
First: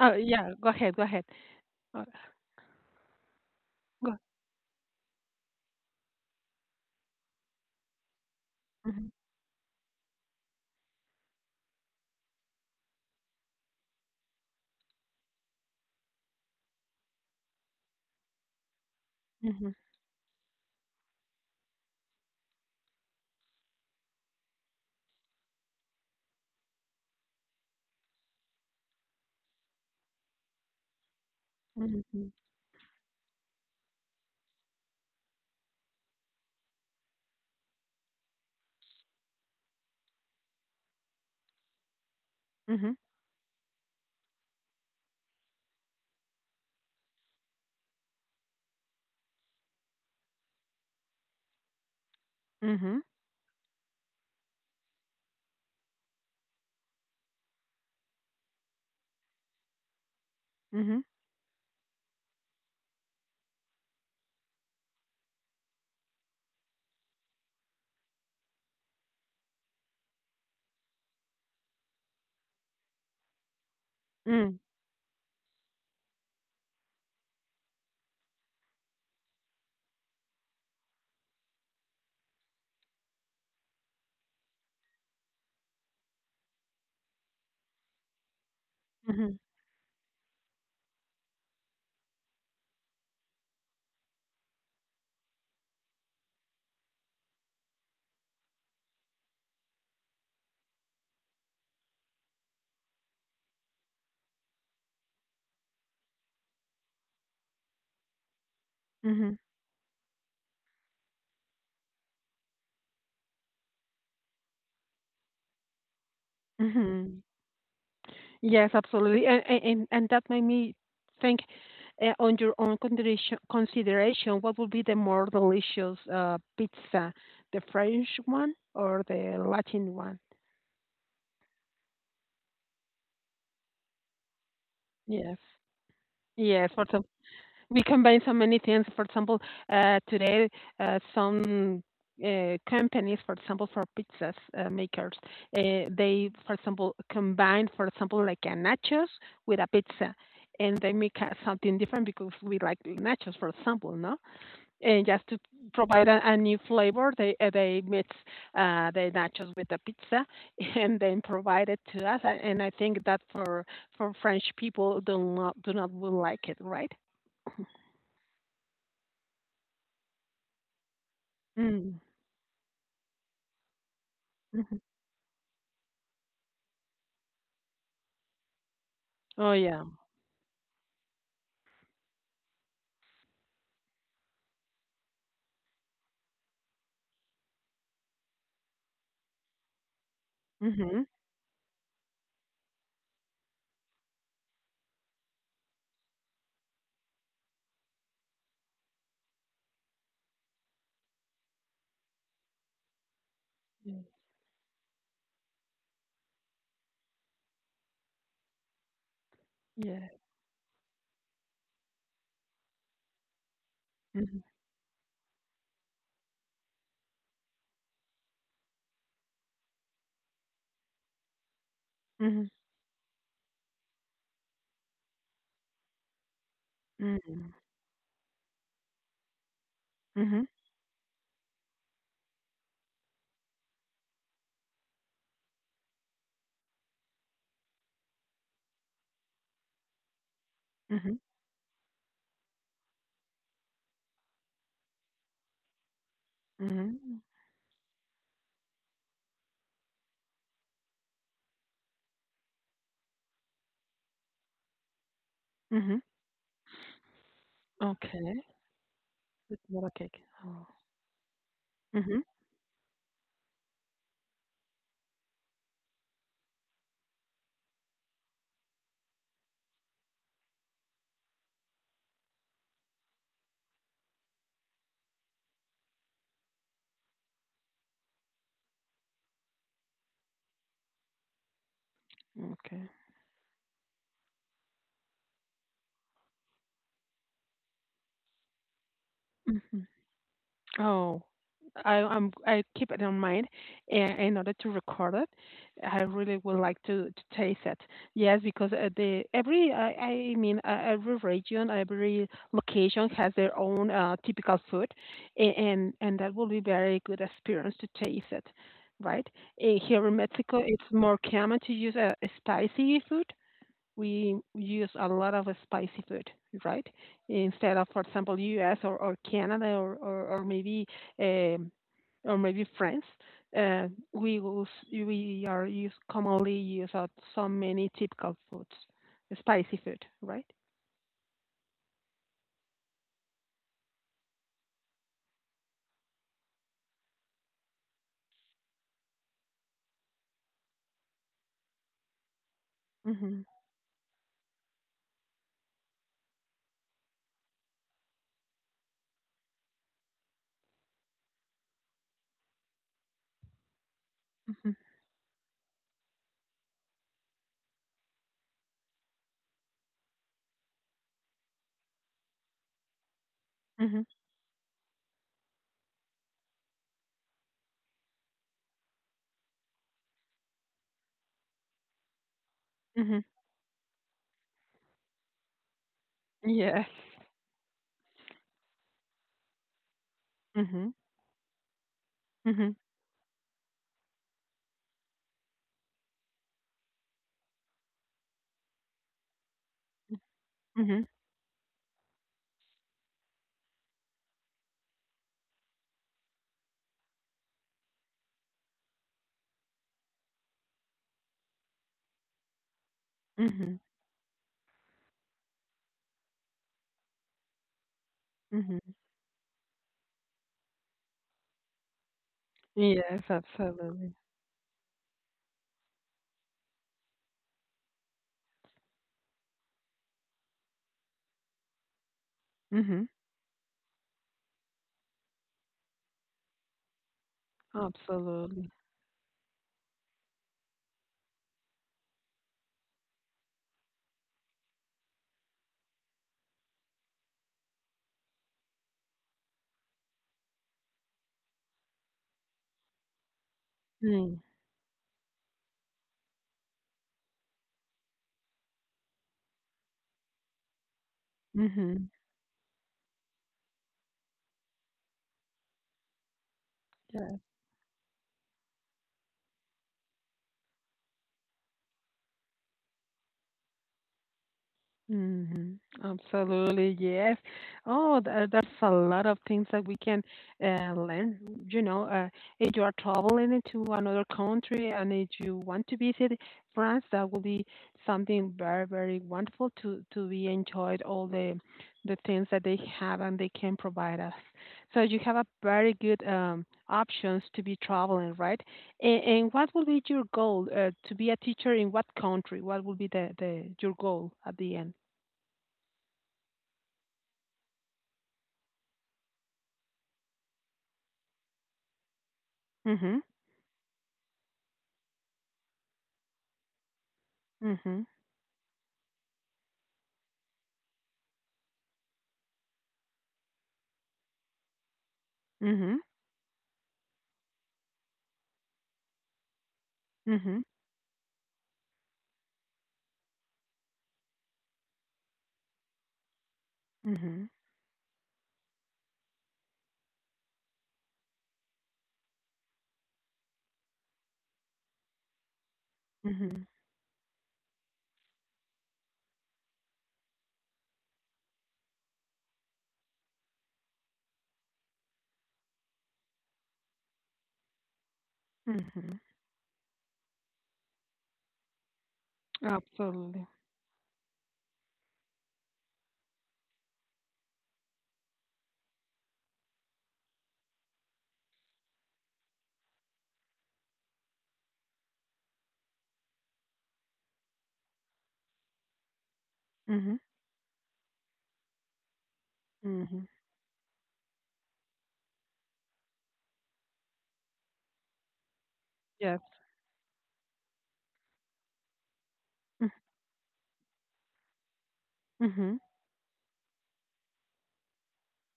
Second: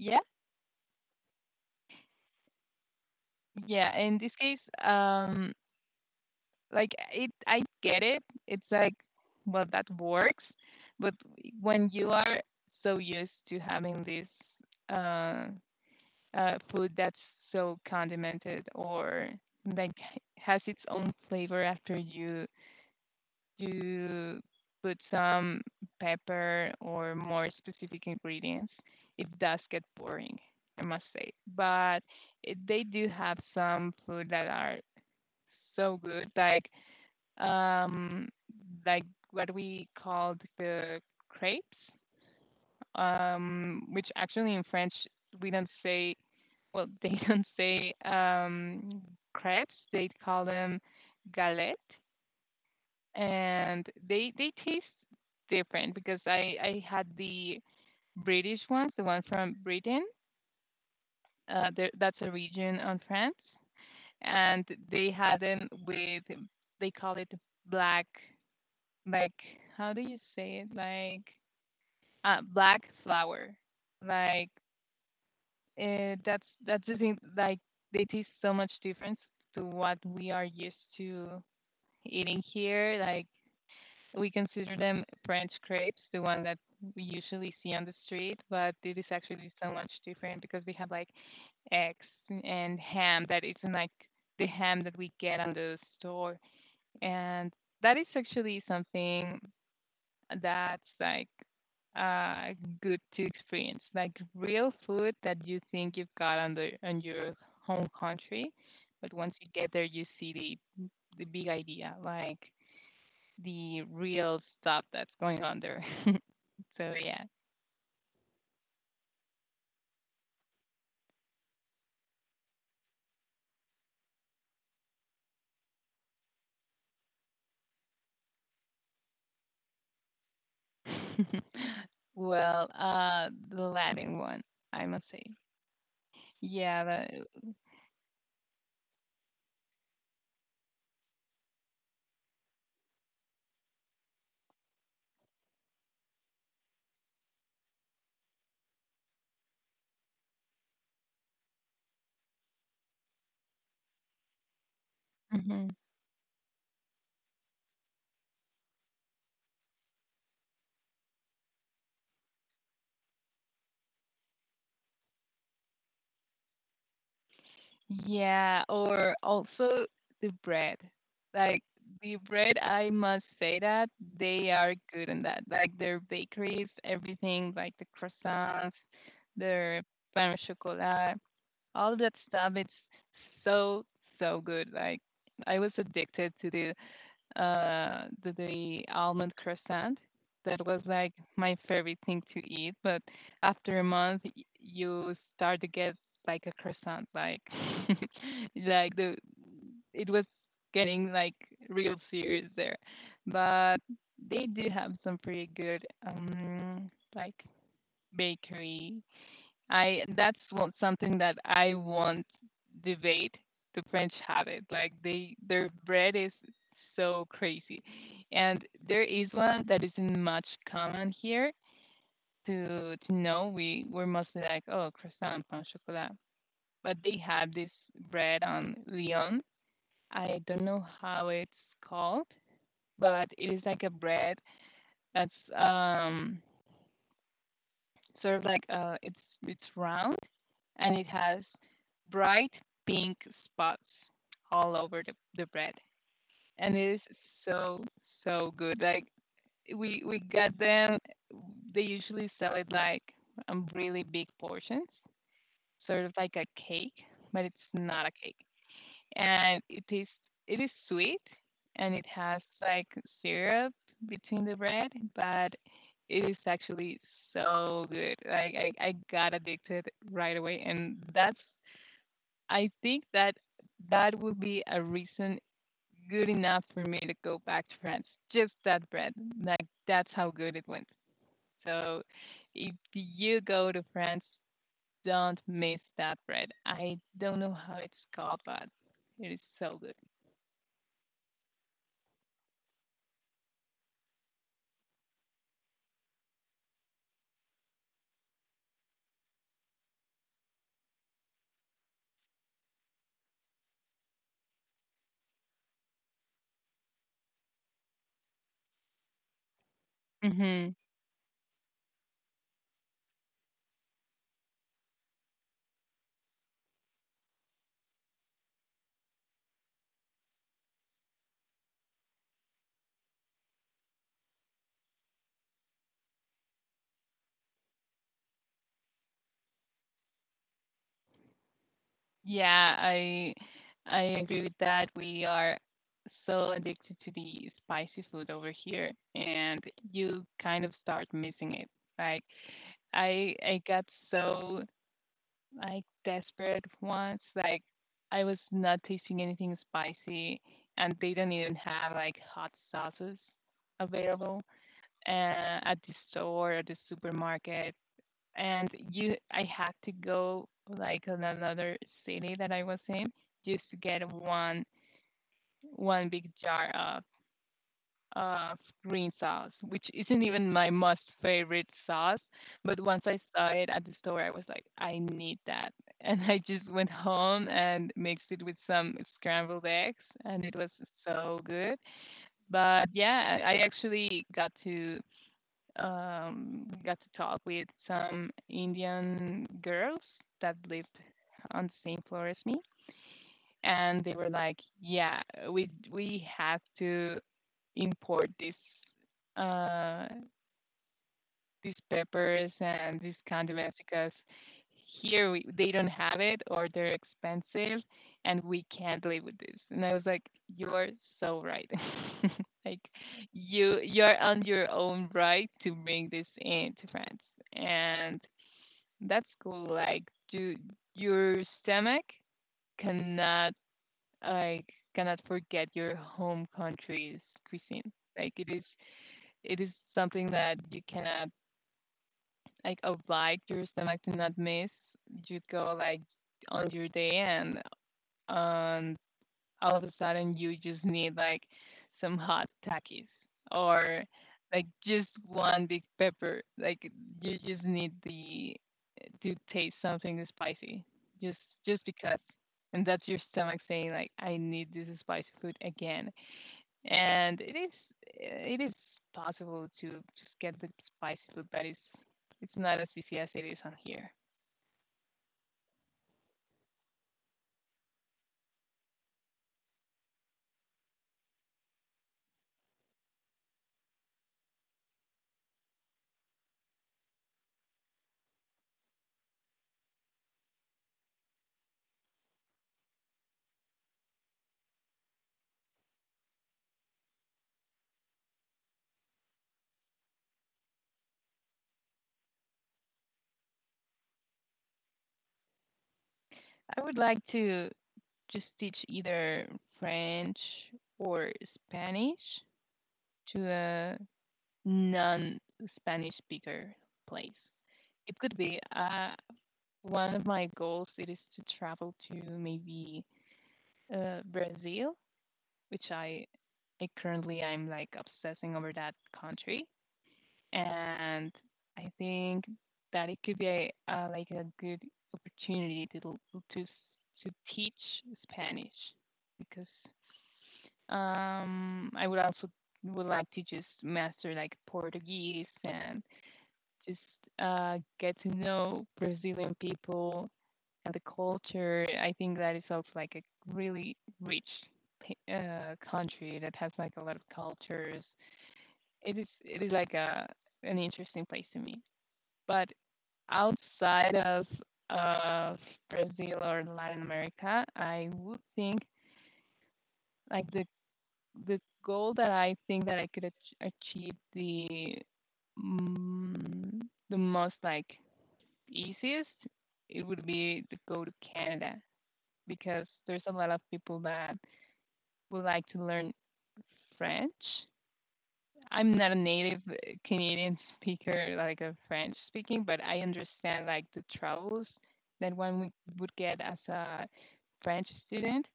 oh, yeah, go ahead, go ahead. Uh,
yeah.
go
In this case, like it, I get it. It's like,
Mhm,
well, that works. But when you are so used to having this uh, food that's so condimented or
mhm,
like has its own flavor after you put some pepper or more specific ingredients, it does get boring, I must say. But
mhm,
they do have some food that are so good, um, like what we called the crepes,
mhm,
which actually in French we don't say. Well, they don't say crepes; they call them galette,
mhm,
and they taste different because I had the British ones, the one from Britain.
mhm, mhm,
Uh, that's a region on France, and they had them with, they call it black, like how do you say it, like black flour, like
mm,
that's the thing. Like they taste so much different to what we are used to eating here. Like we consider them French crepes, the one that we usually see on the street, but it is
mhm,
actually so much different because they have like eggs and ham that isn't like the ham that we get on the store, and that is actually something that's like uh good to experience, like real food that you think you've got on your home country, but once
mhm,
you get there you see the big idea, like the real stuff that's going on there. So
mhm.
yeah.
Yes, absolutely, and that made me think, eh, on your own consideration, what would be the more delicious, pizza, the French one or the Latin one?
Well, the latin one, I must say.
Yes. Yes. For some,
Yeah,
we combine so many things. For example, today, some companies, for example, for pizzas makers, they, for example, combine, for example, like a nachos with a pizza, and they make something different because we like nachos, for example, no? And just to
that,
provide a new flavor, they mix the nachos with the pizza and then provide it to us. And I think that for French people do not will like it, right?
Yeah, or also the bread. Like
Mm.
the bread, I must say that they are
Hmm.
good on that. Like their bakeries, everything, like the croissants,
Oh
their
yeah.
pain au chocolat, all that stuff. It's so, so good. Like I was addicted to the almond croissant. That was
Mm-hmm.
like my favorite thing to eat. But after a month, you start to get like a croissant, like like the it was getting like real serious there. But they do have some pretty good like bakery, I
Yeah.
that's what something that I want debate. The French
Mm-hmm.
have it. Like they their bread is so crazy. And there is one that isn't much common here
Mm-hmm.
to know. We're mostly like, oh, croissant, pain au chocolat. But they have this bread on Lyon. I
Mm-hmm.
don't know how it's called, but it is like a bread that's sort of like it's round and it
Mm-hmm.
has bright pink spots all over the bread. And it is
Mm-hmm.
so, so good. Like we got them. They usually sell it like really big portions,
Mm-hmm.
sort of like a cake, but it's not a cake.
Okay.
And
It's
it
not a
is
cake.
it is
Oh.
sweet and it
Mm-hmm.
has like syrup between the bread, but it is actually so good. Like I got addicted right away, and that's I think that that would be a reason good enough for me to go back to France. Just that bread. Like, that's how good it went. So, if
Okay.
you go to France, don't miss that bread. I don't know how it's called, but it is so good.
Oh, I keep it in mind, and in order to record it, I really would like to taste it. Yes, because the every I mean, every region, every location has their own typical food, and that will be very good experience to taste it, right? Here in Mexico,
Hmm.
it's more common to use a spicy food, we use a lot of spicy food, right? Instead of, for example, U.S. or Canada or maybe um, or maybe France, uh, we will, we are use commonly use out so many typical foods, spicy food, right?
Yeah, I agree with that. We are so addicted to the spicy food over here, and you kind of start missing it. Like I
Mhm.
I got so like desperate once. Like I was not tasting anything spicy, and they don't even have like hot sauces available
Mhm.
at the store or the supermarket. And I had to go like in another city that I was in just to
Mhm.
get one big jar of uh, green sauce, which isn't even my most favorite sauce. But once I
Mhm.
saw it at the store, I was like, I need that. And I just
Yes.
went home and mixed it with some scrambled eggs, and it was
Mhm.
so good.
Mhm.
But yeah, I actually got to talk with some Indian girls that lived
Mhm.
on the same floor as me, and they were like, "Yeah, we have to import uh, these peppers and these condiments
Mhm.
because here they don't have it or they're expensive and we
Mhm.
can't live with this." And I was like, you're so right. Like
Yes,
you
absolutely.
you're on your own right to bring this in to France. And that's cool. Like you, your stomach
Mhm.
cannot like cannot forget your home country's cuisine. Like it is
Absolutely.
it is something that you cannot, like, oblige your stomach to not miss. You go like on your day, and um, all of a sudden you just need like some hot takis or
Mm.
like just one big pepper. Like you just need the to taste something spicy. Just just
Mhm.
because. And that's your stomach saying, like, I need this spicy food again,
Yeah.
and it is possible to just get the spicy food, but it's not as easy as it is on here.
Mhm. Absolutely, yes. Oh, there, there's a lot of things that we can learn. You know, if you are traveling into another country and if you want to visit France, that will be something very, very wonderful to be enjoyed all the things that they have and they can provide us. So you have a very good options to be traveling, right? And what will be your goal to be a teacher in what country? What will be the your goal at the end?
I would like to just teach either French or Spanish
Mhm.
to a non-Spanish speaker place.
Mhm.
It could be one of my goals. It is to travel to maybe Brazil, which
Mhm.
I currently I'm like obsessing over that country.
Mhm.
And I think that it could be like a good opportunity to l- to s- to
Mhm.
teach Spanish because I would also would like to just master like Portuguese and
Mhm.
just get to know Brazilian people and the culture. I think that is also like a really rich country that has like a lot of cultures.
Mhm.
It is like a an interesting place to me. But
Absolutely.
outside of Brazil or Latin America, I would think like the goal that I think that I could achieve mm, the most like easiest, it
Mhm.
would be to go to Canada because there's
Mhm.
a lot of people that would like to learn French. I'm not a
Yes.
native Canadian speaker, like a French speaking, but
Mm.
I understand like the troubles that one would
Mhm.
would get as a French student.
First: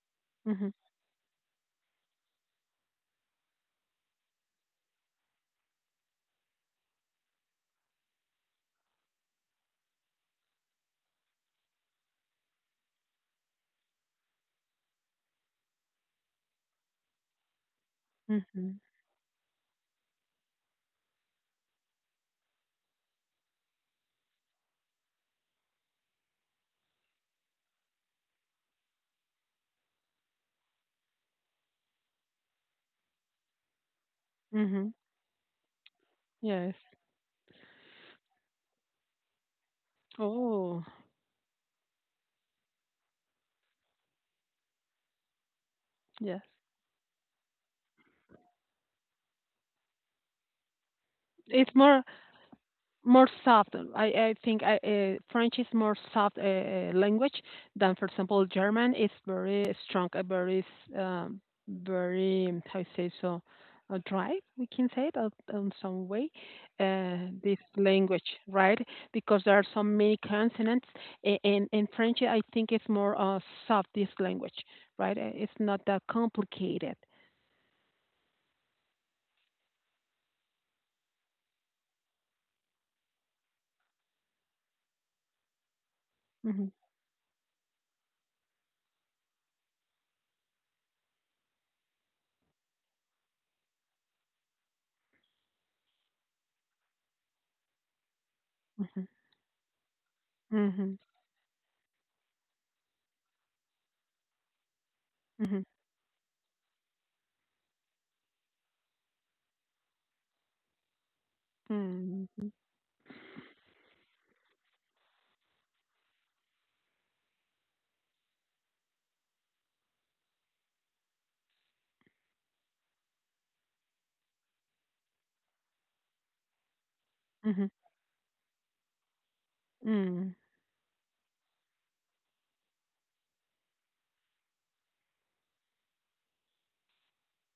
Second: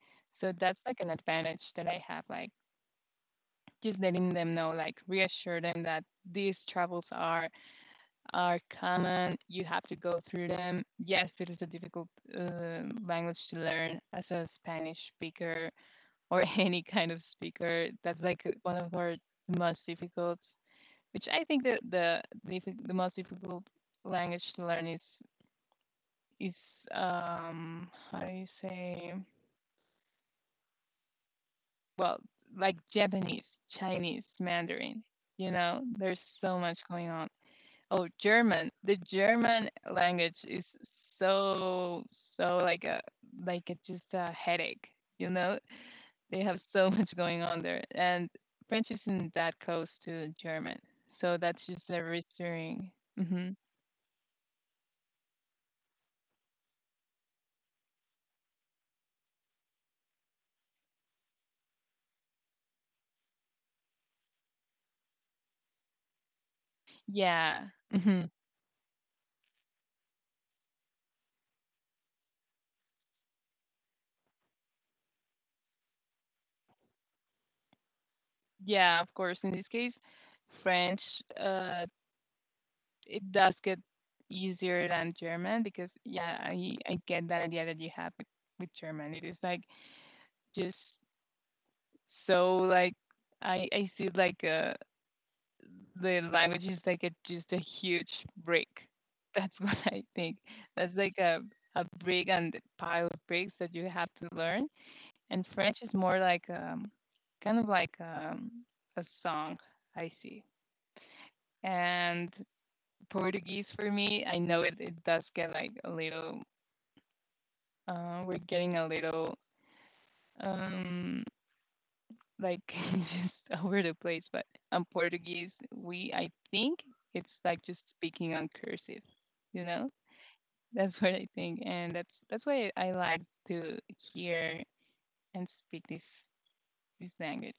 So
Mhm.
that's like an advantage that I have, like just letting them know, like reassure them that these troubles are common. You have to go through them. Yes, it is a difficult language to learn as a Spanish speaker, or any kind of speaker. That's like one
Mhm.
of our most difficult, which I think that the most difficult language to learn is how do you say, well, like Japanese, Chinese,
Mhm.
Mandarin. You know, there's so
Yes.
much going on. Oh, German. The German language is
Oh,
so, so like a, just a headache. You know, they
yes.
have so much going on there, and French isn't that close to German, so that's
It's
just a reassuring.
more
Hmm.
soft. I think French is more soft language than, for example, German is very strong, very s- very how you say so dry. We can say that in some way. This
Yeah. Mm-hmm.
language, right? Because there are so many consonants, and in French, I think it's more soft. This language, right? It's not that complicated.
Yeah, of course. In this case, French, uh, it does get easier than German because, yeah,
Hmm.
I get that idea that you have with German. It is like just so like I see like the language is like a just a huge brick.
Hmm.
That's what I think. That's
Hmm.
like a brick and a pile of bricks that you have to learn. And French is more like kind of like a song. I see, and
Hmm. Hmm.
Portuguese for me. I know it does get like a little, we're getting a little um, like just over the place, but on Portuguese, I think it's like
Hmm.
just speaking on cursive, you know?
Hmm.
That's what I think. And that's why I like to hear and speak this language.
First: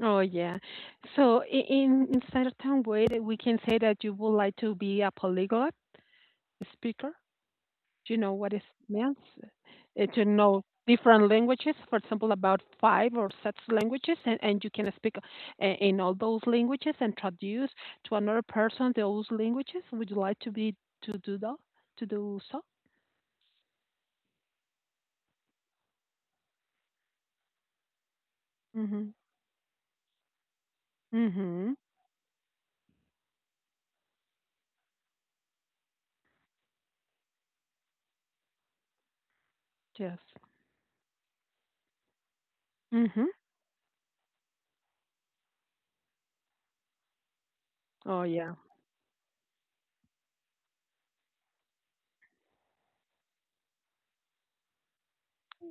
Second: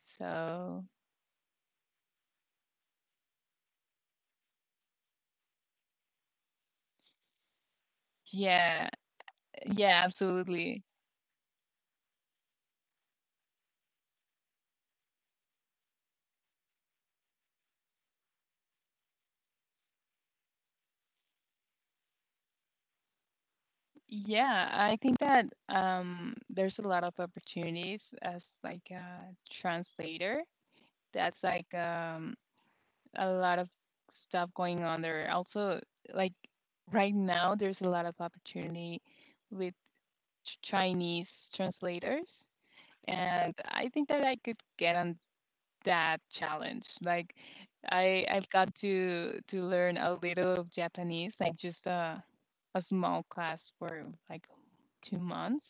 Oh yeah.
So
So in certain way that we can say that you would like to be a polyglot speaker. Do you know what it
yeah,
means?
yeah,
To know
absolutely.
different languages, for example, about five or six languages, and you can speak in all those languages and traduce to another person those languages. Would you like to be to do that? To do so?
Yeah, I think that there's a lot of opportunities as like
Mm-hmm.
a translator. That's like
Mm-hmm.
a lot of stuff going on there. Also, like right now, there's a lot of opportunity with
Yes.
Chinese translators,
Mm-hmm.
and I think that I could get on that challenge. Like,
Oh
I've
yeah.
got to learn a little of Japanese, like just a small class for like 2 months.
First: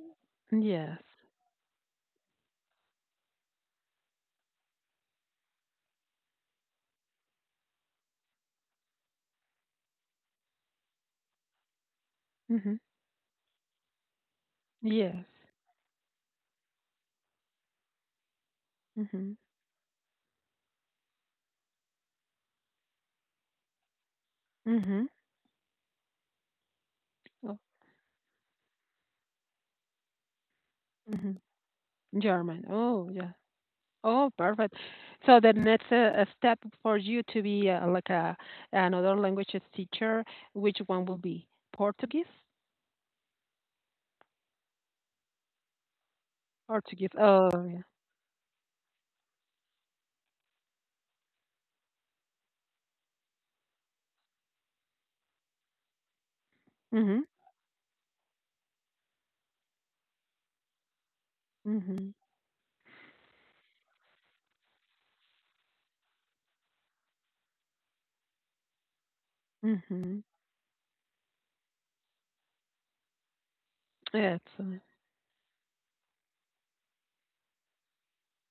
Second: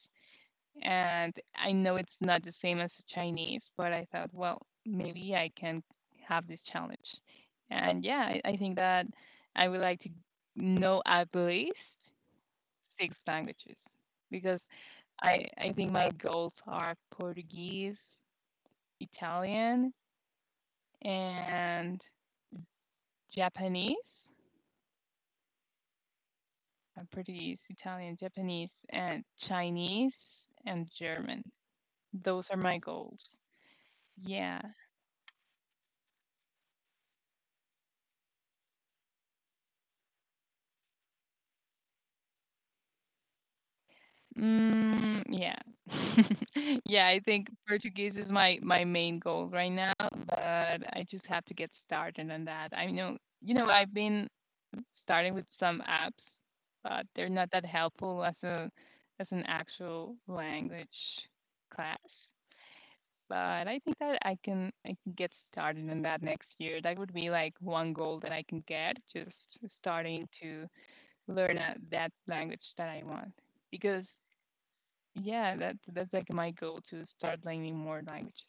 Yes.
And I know it's not the same as Chinese, but I thought, well, maybe I can have this challenge. And yeah, I think that I would like to know at least
Mm-hmm.
six languages because
Yes.
I think my goals are Portuguese,
Mm-hmm.
Italian, and Japanese.
Mm-hmm.
Portuguese, Italian, Japanese, and Chinese and
Mhm.
German. Those are
German.
my
Oh,
goals.
yeah. Oh,
Yeah.
perfect. So the next step for you to be like a another languages teacher, which one will be Portuguese?
Mm, yeah. Yeah,
Portuguese.
I
Oh,
think
yeah.
Portuguese is my main goal right now, but I just have to get started on that. I know, I've been starting with some apps, but
Mhm.
they're not that helpful as a as an actual language class.
Mhm.
But I think that I can get started on that next year. That would be like one goal that I can get, just
Mhm.
starting to learn that language that I want because
Excellent.
yeah, that's like my goal to start learning more languages.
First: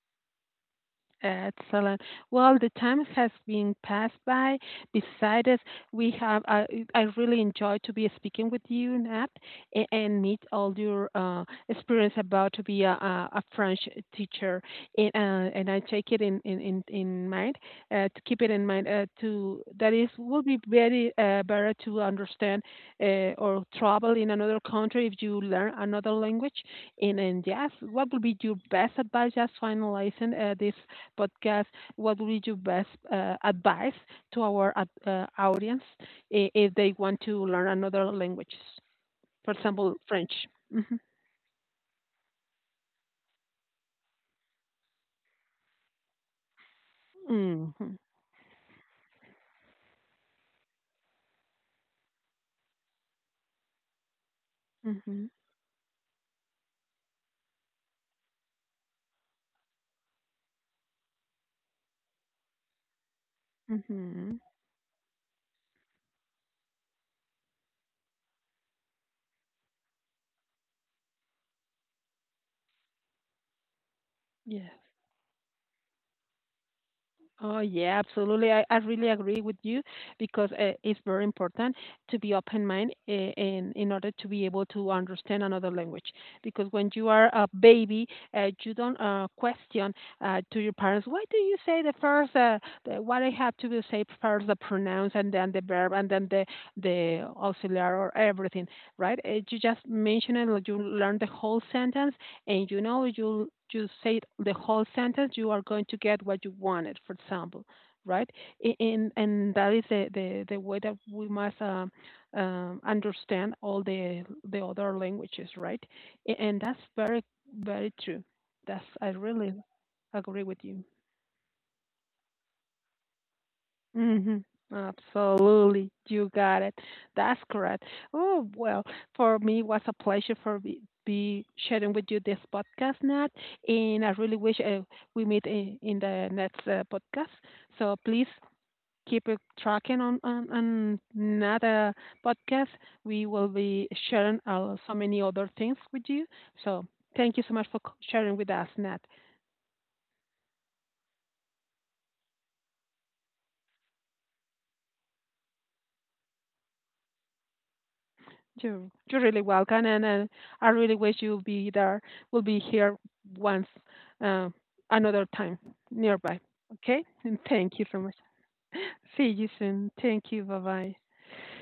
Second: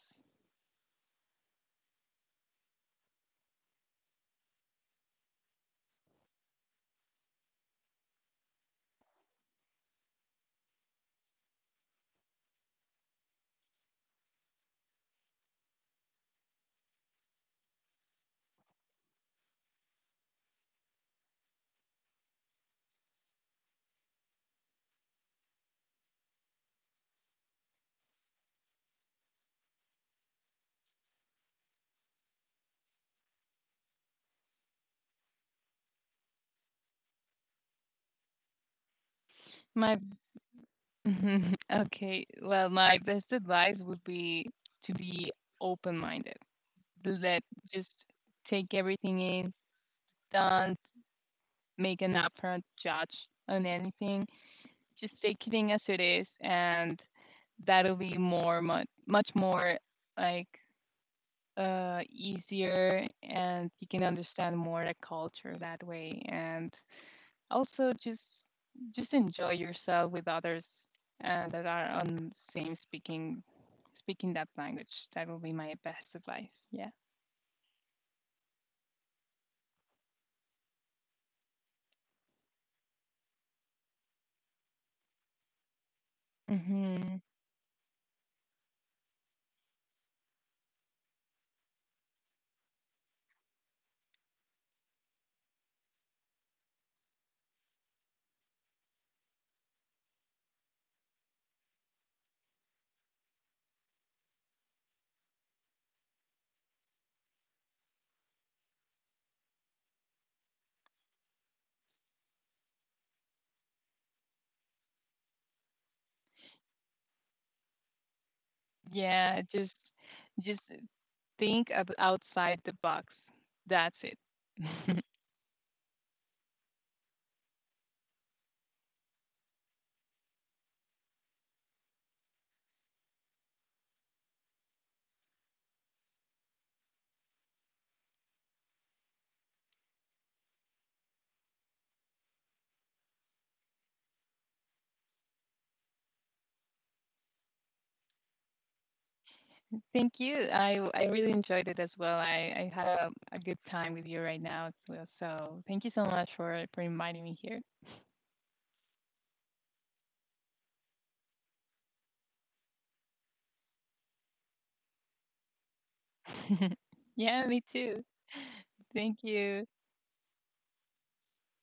Excellent. Well, the time has been passed by. Besides, us, we have. I really enjoyed to be speaking with you, Nat, and meet all your experience about to be a French teacher. And I take it in mind to keep it in mind to that is will be very better to understand or travel in another country if you learn another language. And yes, what would be your best advice just finalizing this podcast, what would be your best advice to our audience if they want to learn another language? For example,
My
French. Mm-hmm.
okay, well, my best advice would be to be open-minded. Let just
Mm-hmm.
take everything in. Don't make an upfront judge on anything. Just
Mm-hmm.
take it in as it is, and that'll be more much much more like easier, and you can
Mm-hmm.
understand more the culture that way, and Also, just enjoy yourself with others that are on same speaking that
Yes.
language. That will be my best advice. Yeah.
Oh, yeah, absolutely. I really agree with you because it's very important to be open minded in order to be able to understand another language. Because when you
Hmm.
are a baby, you don't question to your parents, why do you say the first, the, what I have to do, say first, the pronouns, and then the verb, and then the auxiliary or everything, right? You just mention it, like you learn the whole sentence, and you know you say the whole sentence you are going to get what you wanted, for example, right. And that is the way that we must understand all the other languages, right. And that's very, very true. That's I
Yeah,
really
just
agree with
just
you.
think outside the box. That's it.
Hmm. Absolutely, you got it. That's correct. Oh well, for me, it was a pleasure be sharing with you this podcast, Nat. And I really wish we meet in the next podcast. So please keep it tracking on another podcast. We will be sharing so many other things with you. So thank you so much for sharing with us, Nat.
Thank you. I really enjoyed it as well. I had a good time with you right now as well. So thank you so much for inviting me here.
You're you're really welcome, and I really wish you'll be there. We'll be here once, uh, another time nearby. Okay, and
Yeah, me
thank you so
too.
much.
Thank
See you
you.
soon. Thank you. Bye bye.